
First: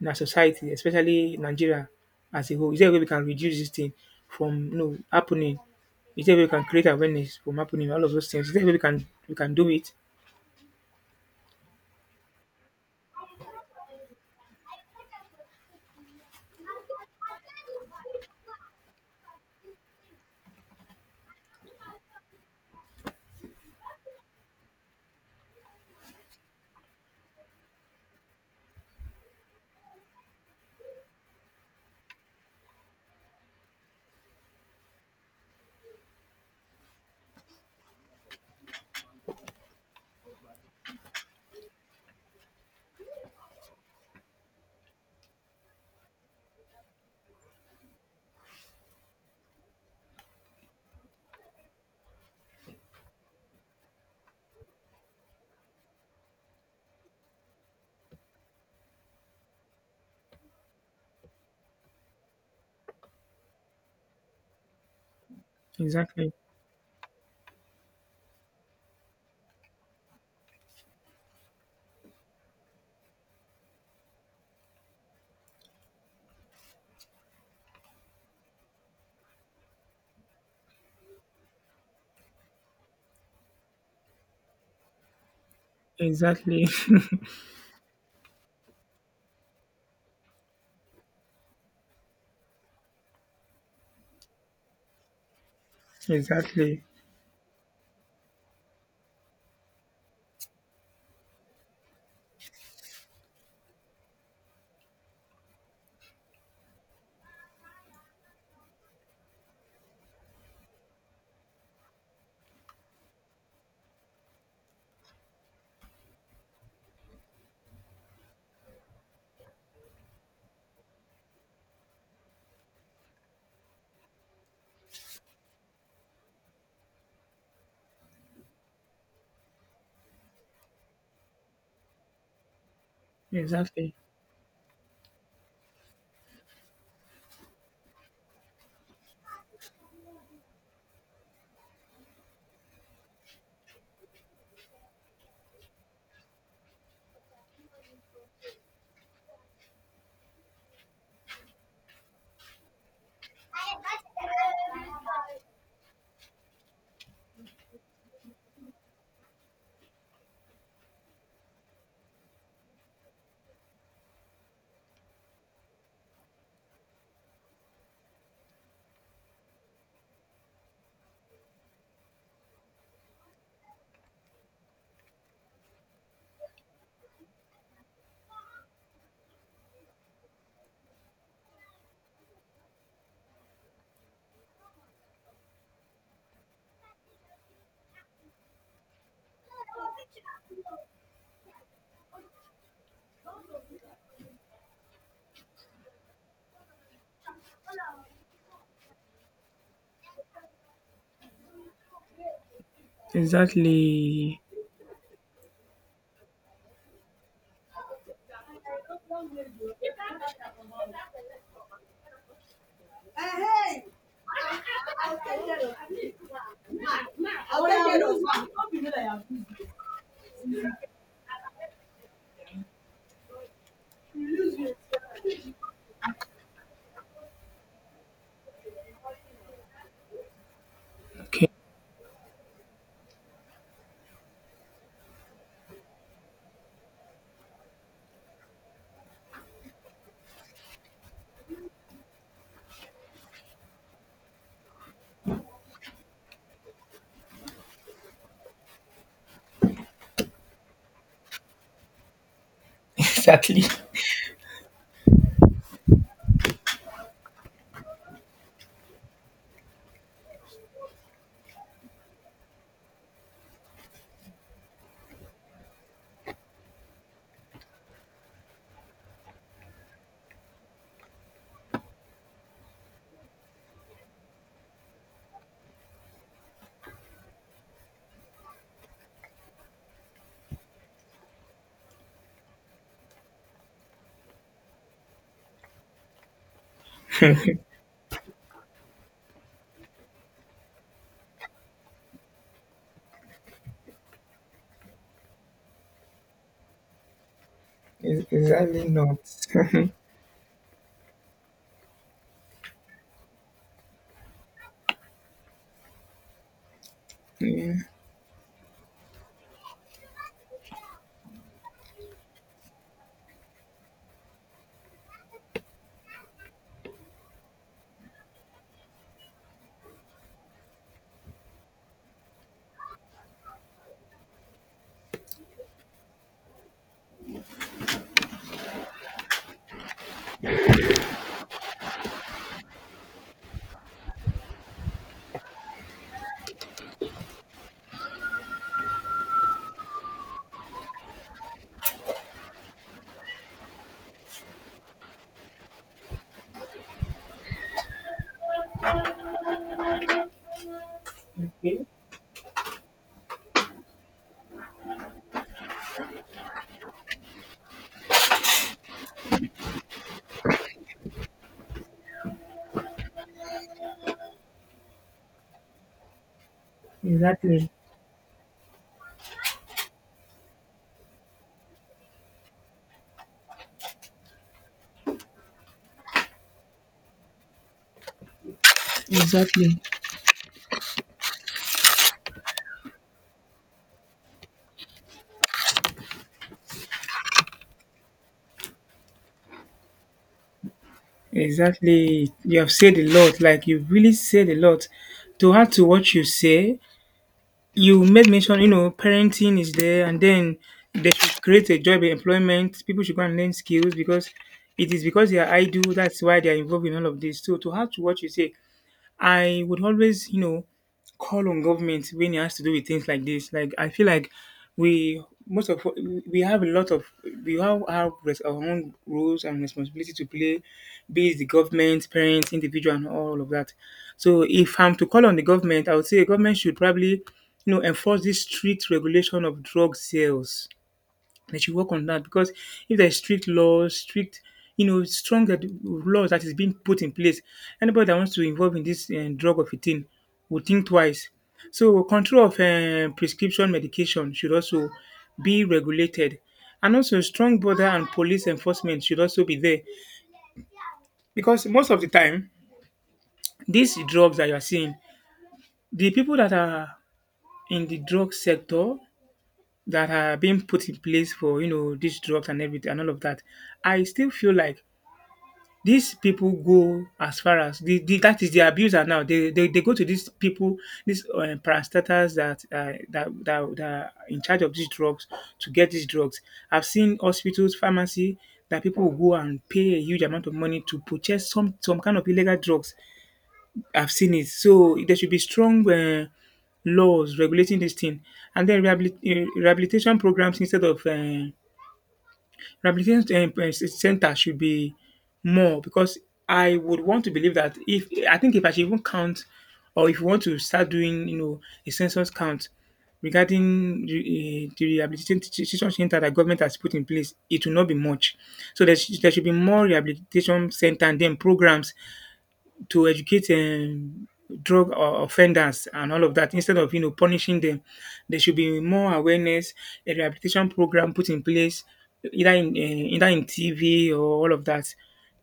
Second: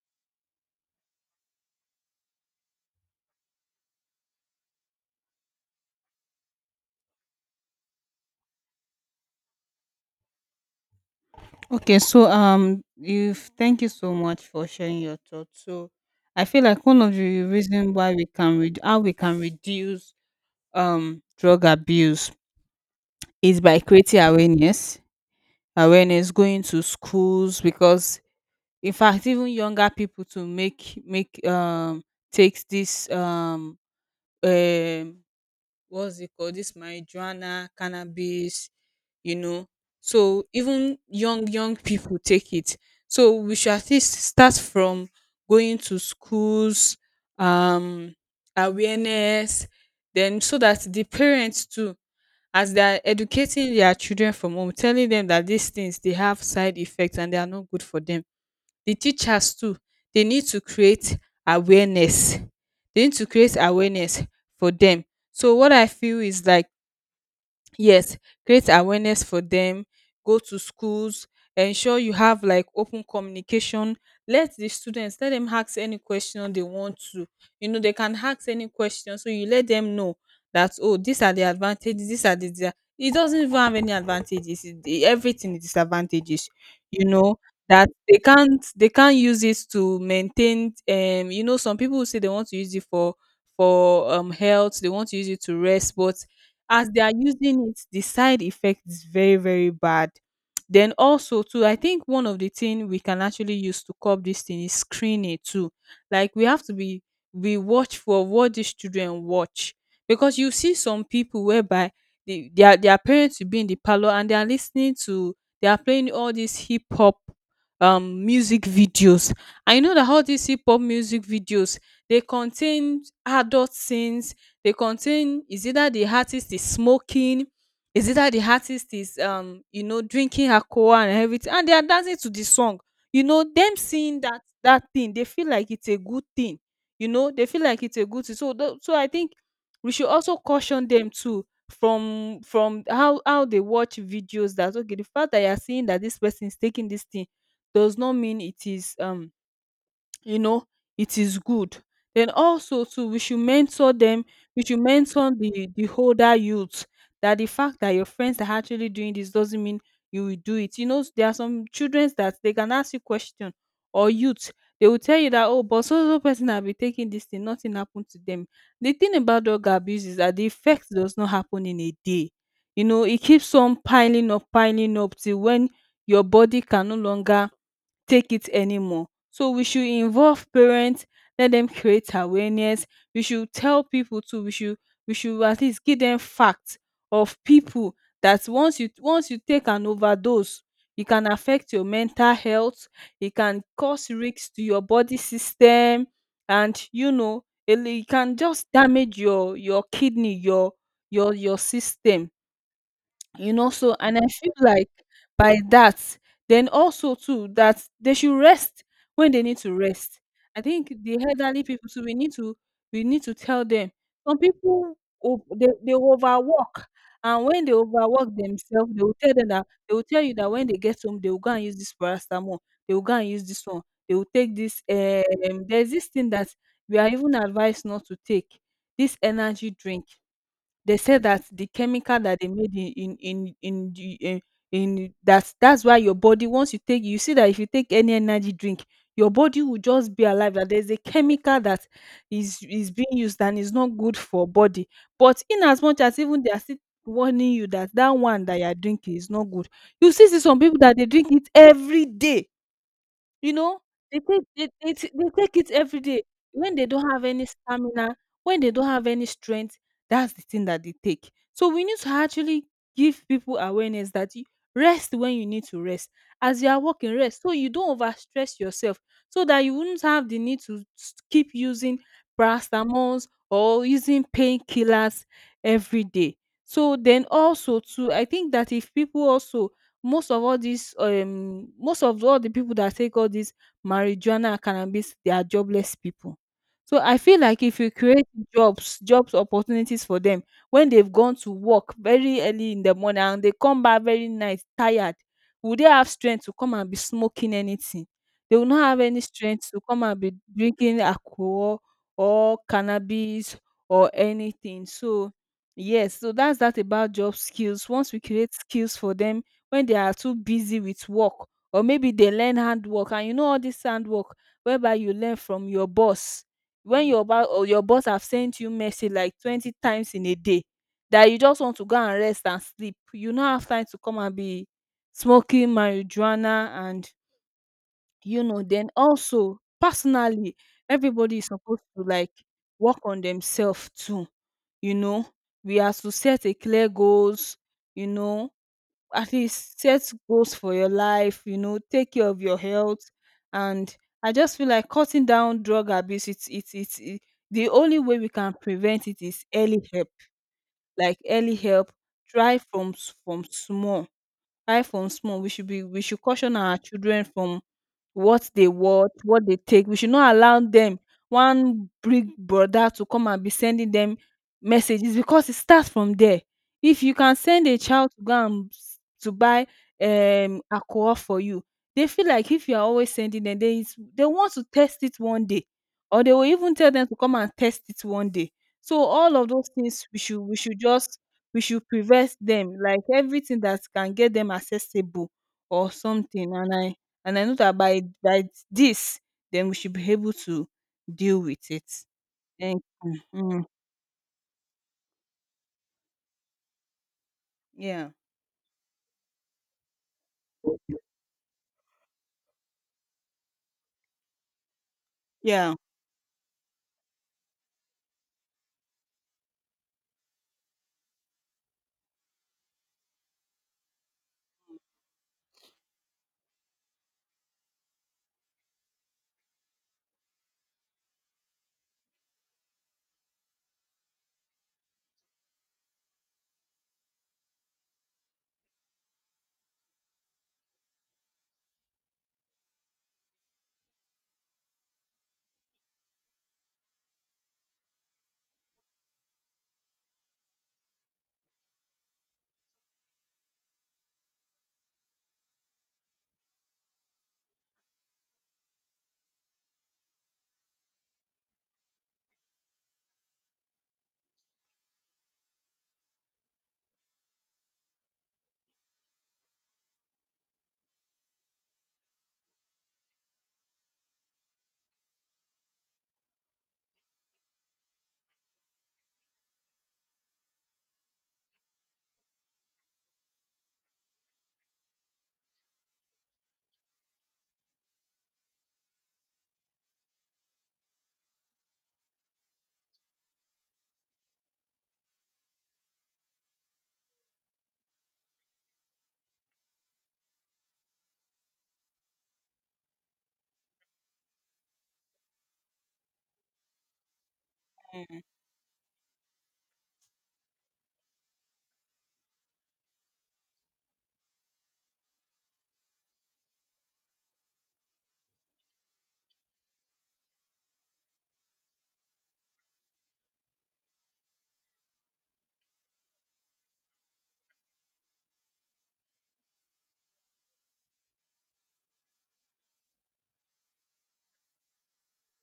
B: in our society, especially Nigeria as a whole? Is there a way we can reduce this thing from, you know, happening? Is there a way we can create awareness from happening? All of those things. Is there a way we can do it?
A: Okay, so you, thank you so much for sharing your thoughts. So I feel like one of the reason why we can read how we can reduce drug abuse is by creating awareness. Awareness, going to schools, because in fact even younger people to make make takes this um what's it called, this marijuana, cannabis, you know. So even young people take it, so we should at least start from going to schools, um awareness. Then so that the parents too, as they are educating their children from home, telling them that these things, they have side effects and they are not good for them. The teachers too, they need to create awareness. They need to create awareness for them. So what I feel
B: Exactly.
A: is like... Yes, create awareness for them, go to schools, ensure you have like open communication. Let the students, let them ask any question they want to. You know, they can ask any question. So you let them know that, oh, these are the advantages, these are the dia- it doesn't even have any advantages. Everything is disadvantages,
B: Exactly.
A: you know. That they can't, they can't use it to maintain, you know, some people say they want to use it for, for health, they want to use it to rest, but
B: exactly.
A: as they are using it, the side effect is very, very bad. Then also too, I think one of the thing we can actually use to curb this thing is screening too. Like we have to be watch for what these children watch. Because you see some people whereby their parents will be in the parlor and they are listening to, they are playing all these hip hop music videos. I know that all these hip hop music videos, they contain adult scenes, they contain, is either the artist is smoking, is either the artist is, you know, drinking alcohol and everything, and they are dancing to the song. You know, them
B: Exactly.
A: seeing that that thing, they feel like it's a good thing. You know, they feel like it's a good thing. So I think we should also caution them too from how they watch videos, that okay, the fact that you are seeing that this person is taking this thing does not mean it is, you know, it is good. Then also too, we should mentor them. We should mentor the older youth, that the fact that your friends are actually doing this doesn't mean you will do it. You know, there are some children that they can ask you question, or youth, they will tell you that, oh, but so so person have been taking this thing, nothing happened to them. The thing about drug abuse is that the effect does not happen in a day. You know, it keeps on piling up, piling up, till when your body can no longer take it anymore. So we should involve parents, let them create awareness. We should tell people too. We should at least give them facts of people, that once you, once you take an overdose, it can affect your mental health. It can cause risks to your body system, and you know it, it can just damage your kidney, your system, you know. So, and I feel like by that, then also too, that they should rest when they need to rest. I think the elderly people too, we need to, we need to tell them.
B: Exactly.
A: Some people, they overwork, and when they overwork themselves, they will tell you that when they get home, they will go and use this paracetamol, they will go and use this one, they will take this, there's this thing that we are even advised not to take, this energy drink. They said that
B: Okay.
A: the chemical that they made in the in that's why your body, once you take, you see that if you take any energy drink, your body will just be alive. That there's a chemical that is being used and is not good for body. But in as much as even they are still warning you that that one that you are drinking is not good, you see some people that they drink it every day. You
B: exactly.
A: know, they take, they t they take it every day. When they don't have any stamina, when they don't have any strength, that's the thing that they take. So we need to actually give people awareness that you rest when you need to rest. As you are working, rest, so you don't overstress yourself, so that you wouldn't have the need to s keep using paracetamols or using painkillers every day. So then also too, I think that if people also, most of all these, most of all the people that take all these marijuana and cannabis, they are jobless people. So I feel like if you create jobs, opportunities for them, when they've gone to work very early in the morning and they come back very night tired, will they have strength to come and be smoking anything? They will not
B: Exactly
A: have
B: not.
A: any strength to come and be drinking alcohol or cannabis or anything. So yes, so that's that about job
B: yeah.
A: skills. Once we create skills for them, when they are too busy with work, or maybe they learn handwork, and you know all this handwork whereby you learn from your boss, when Mm. your ba- or your boss have sent you message like 20 times in a day, that you just want to go and rest and sleep, you no have time to come and be smoking marijuana and, you know. Then also personally, everybody is supposed to like work on themselves too. You know, we have to set a clear goals, you know, at least set goals for your life, you know, take care of your health. And I just feel like cutting down drug abuse, the only way we can prevent it is early help, like early help, try from, from small. High from small. We should caution our children from what they watch, what they take. We should not allow them one big brother to come and be sending them messages, because it starts from there. If you can send
B: Exactly.
A: a child to buy alcohol for you, they feel like if you are always sending them, they want to test it one day, or they will even tell them to come and test it one day. So all of those
B: Exactly.
A: things we should, we should just we should prevent them, like everything that can get them accessible or something. And I, and I know that by this, then we should be able to deal with it.
B: Exactly. You have
A: Thank
B: said a
A: you.
B: lot.
A: Mm,
B: Like you really said a lot. To add to what you say, you
A: yeah,
B: made mention, you know, parenting is there, and then they should create a job employment. People should go and learn skills, because it is because they are
A: yeah.
B: idle, that's why they are involved in all of this. So to add to what you say, I would always, you know, call on government when it has to do with things like this. Like I feel like we most of we have a lot of, we have our, our own roles and responsibility to play, be it the government, parents, individual, and all of that. So if I'm to call on the government, I would say the government should probably, you know, enforce this strict regulation of drug sales. They should work on that, because if there's strict laws, you know, stronger laws that is being put in place, anybody that wants to involve in this drug of a thing would think twice. So control of prescription medication should also be regulated. And also strong border and police enforcement should also be there. Because most of the time, these drugs that you are seeing, the people that are in the drug sector, that are being put in place for, you know, these drugs and everything and all of that, I still feel like these people go as far as the that is the abuser now, they they go to these people, these parastatals that that are in charge of these drugs to get these drugs. I've seen hospitals, pharmacy, that people will go and pay a huge amount of money to purchase some kind of illegal drugs. I've seen it. So there should be strong laws regulating this thing, and then rehabilitation programs instead of rehabilitation center should be more. Because I would want to believe that
A: Mm.
B: if I should even count, or if you want to start doing, you know, a census count regarding the rehabilitation teaching center that government has put in place, it will not be much. So there should be more rehabilitation center and then programs to educate offenders and all of that, instead of, you know, punishing them. There should be more awareness, a rehabilitation program put in place, either in either in tv or all of that.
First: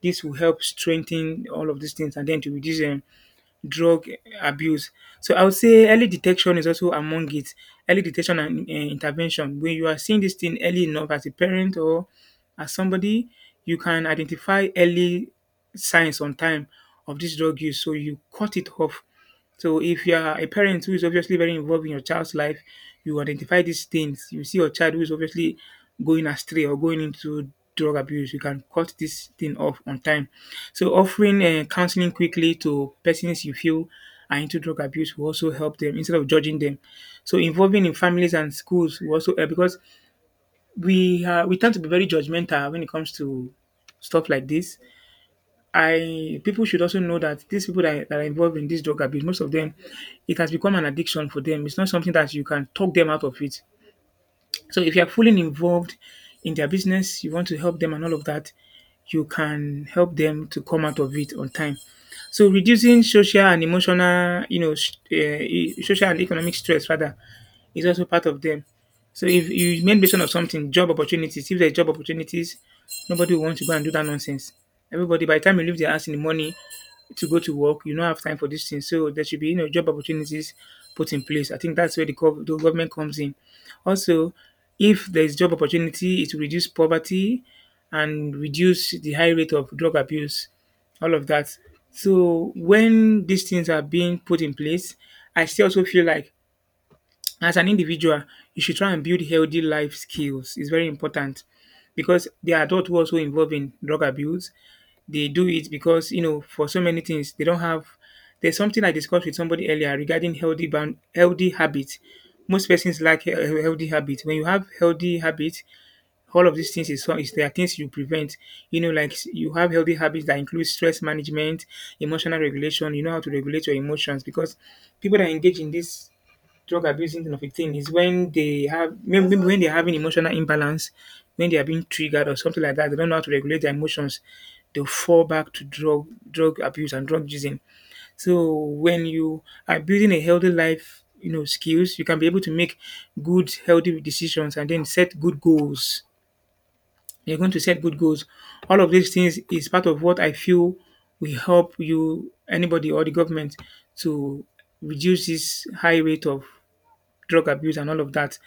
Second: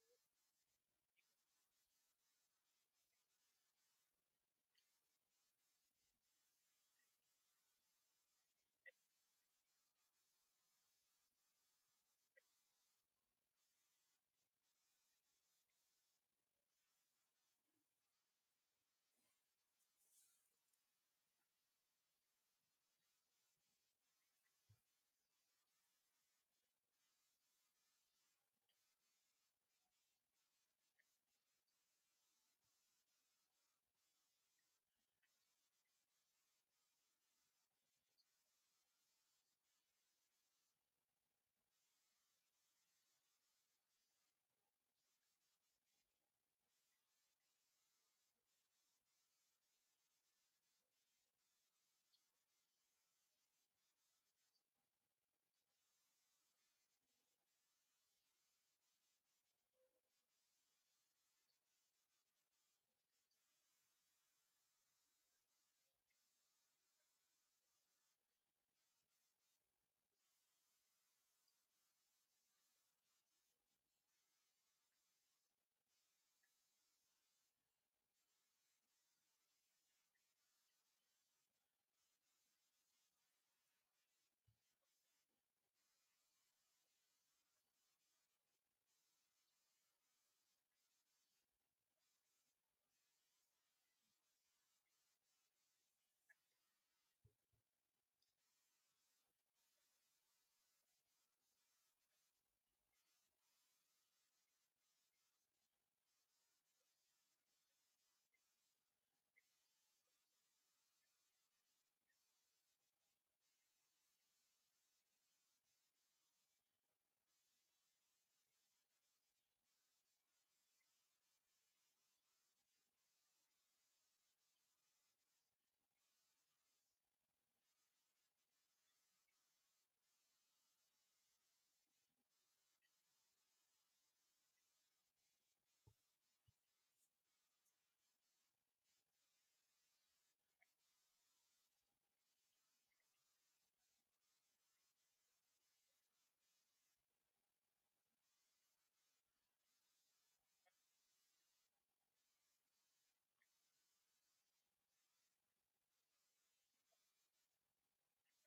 B: This will help strengthen all of these things, and then to reduce drug abuse. So I would say early detection is also among it. Early detection and intervention. When you are seeing this thing early enough as a parent or as somebody, you can identify early signs on time of this drug use. So you cut it off. So if you are a parent who is obviously very involved in your child's life, you identify these things. You see your child who is obviously going astray or going into drug abuse, you can cut this thing off on time. So offering counseling quickly to persons you feel are into drug abuse will also help them instead of judging them. So involving in families and schools will also help, because we tend to be very judgmental when it comes to stuff like this. I People should also know that these people that are involved in this drug abuse, most of them, it has become an addiction for them. It's not something that you can talk them out of it. So if you are fully involved in their business, you want to help them and all of that, you can help them to come out of it on time. So reducing social and emotional, you know, social and economic stress rather is also part of them. So if you made mention of something, job opportunities, if there's job opportunities, nobody will want to go and do that nonsense. Everybody, by the time you leave their house in the morning to go to work, you don't have time for these things. So there should be, you know, job opportunities put in place. I think that's where the government comes in. Also, if there's job opportunity, it will reduce poverty and reduce the high rate of drug abuse, all of that. So when these things are being put in place, I still also feel like, as an individual, you should try and build healthy life skills. It's very important, because the adult who also involved in drug abuse, they do it because, you know, for so many things they don't have. There's something I discussed with somebody earlier regarding healthy habits. Most persons lack healthy habits. When you have healthy habits, all of these things is, so- is there are things you prevent. You know, like you have healthy habits that include stress management, emotional regulation. You know how to regulate your emotions, because people that engage in this drug abuse symptom of a teen is when they have maybe when they're having emotional imbalance, when they are being triggered or something like that, they don't know how to regulate their emotions, they'll fall back to drug abuse and drug using. So when you are building a healthy life, you know, skills, you can be able to make good, healthy decisions and then set good goals. You're going to set good goals. All of these things is part of what I feel will help you, anybody or the government, to reduce this high rate of drug abuse and all of that.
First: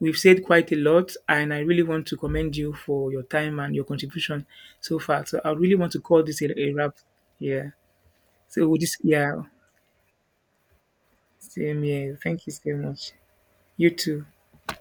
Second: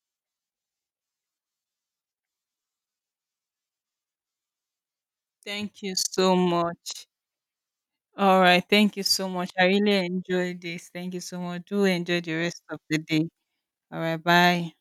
B: We've said quite a lot, and I really want to commend you for your time and your contribution so far. So I really
A: Thank
B: want
A: you
B: to call
A: so
B: this a wrap.
A: much.
B: Yeah.
A: All right,
B: So we
A: thank
B: just
A: you so
B: yeah,
A: much, I really enjoyed this. Thank you so much,
B: same
A: do
B: here.
A: enjoy the
B: Thank you
A: rest
B: so
A: of the
B: much.
A: day.
B: You
A: All right,
B: too.
A: bye.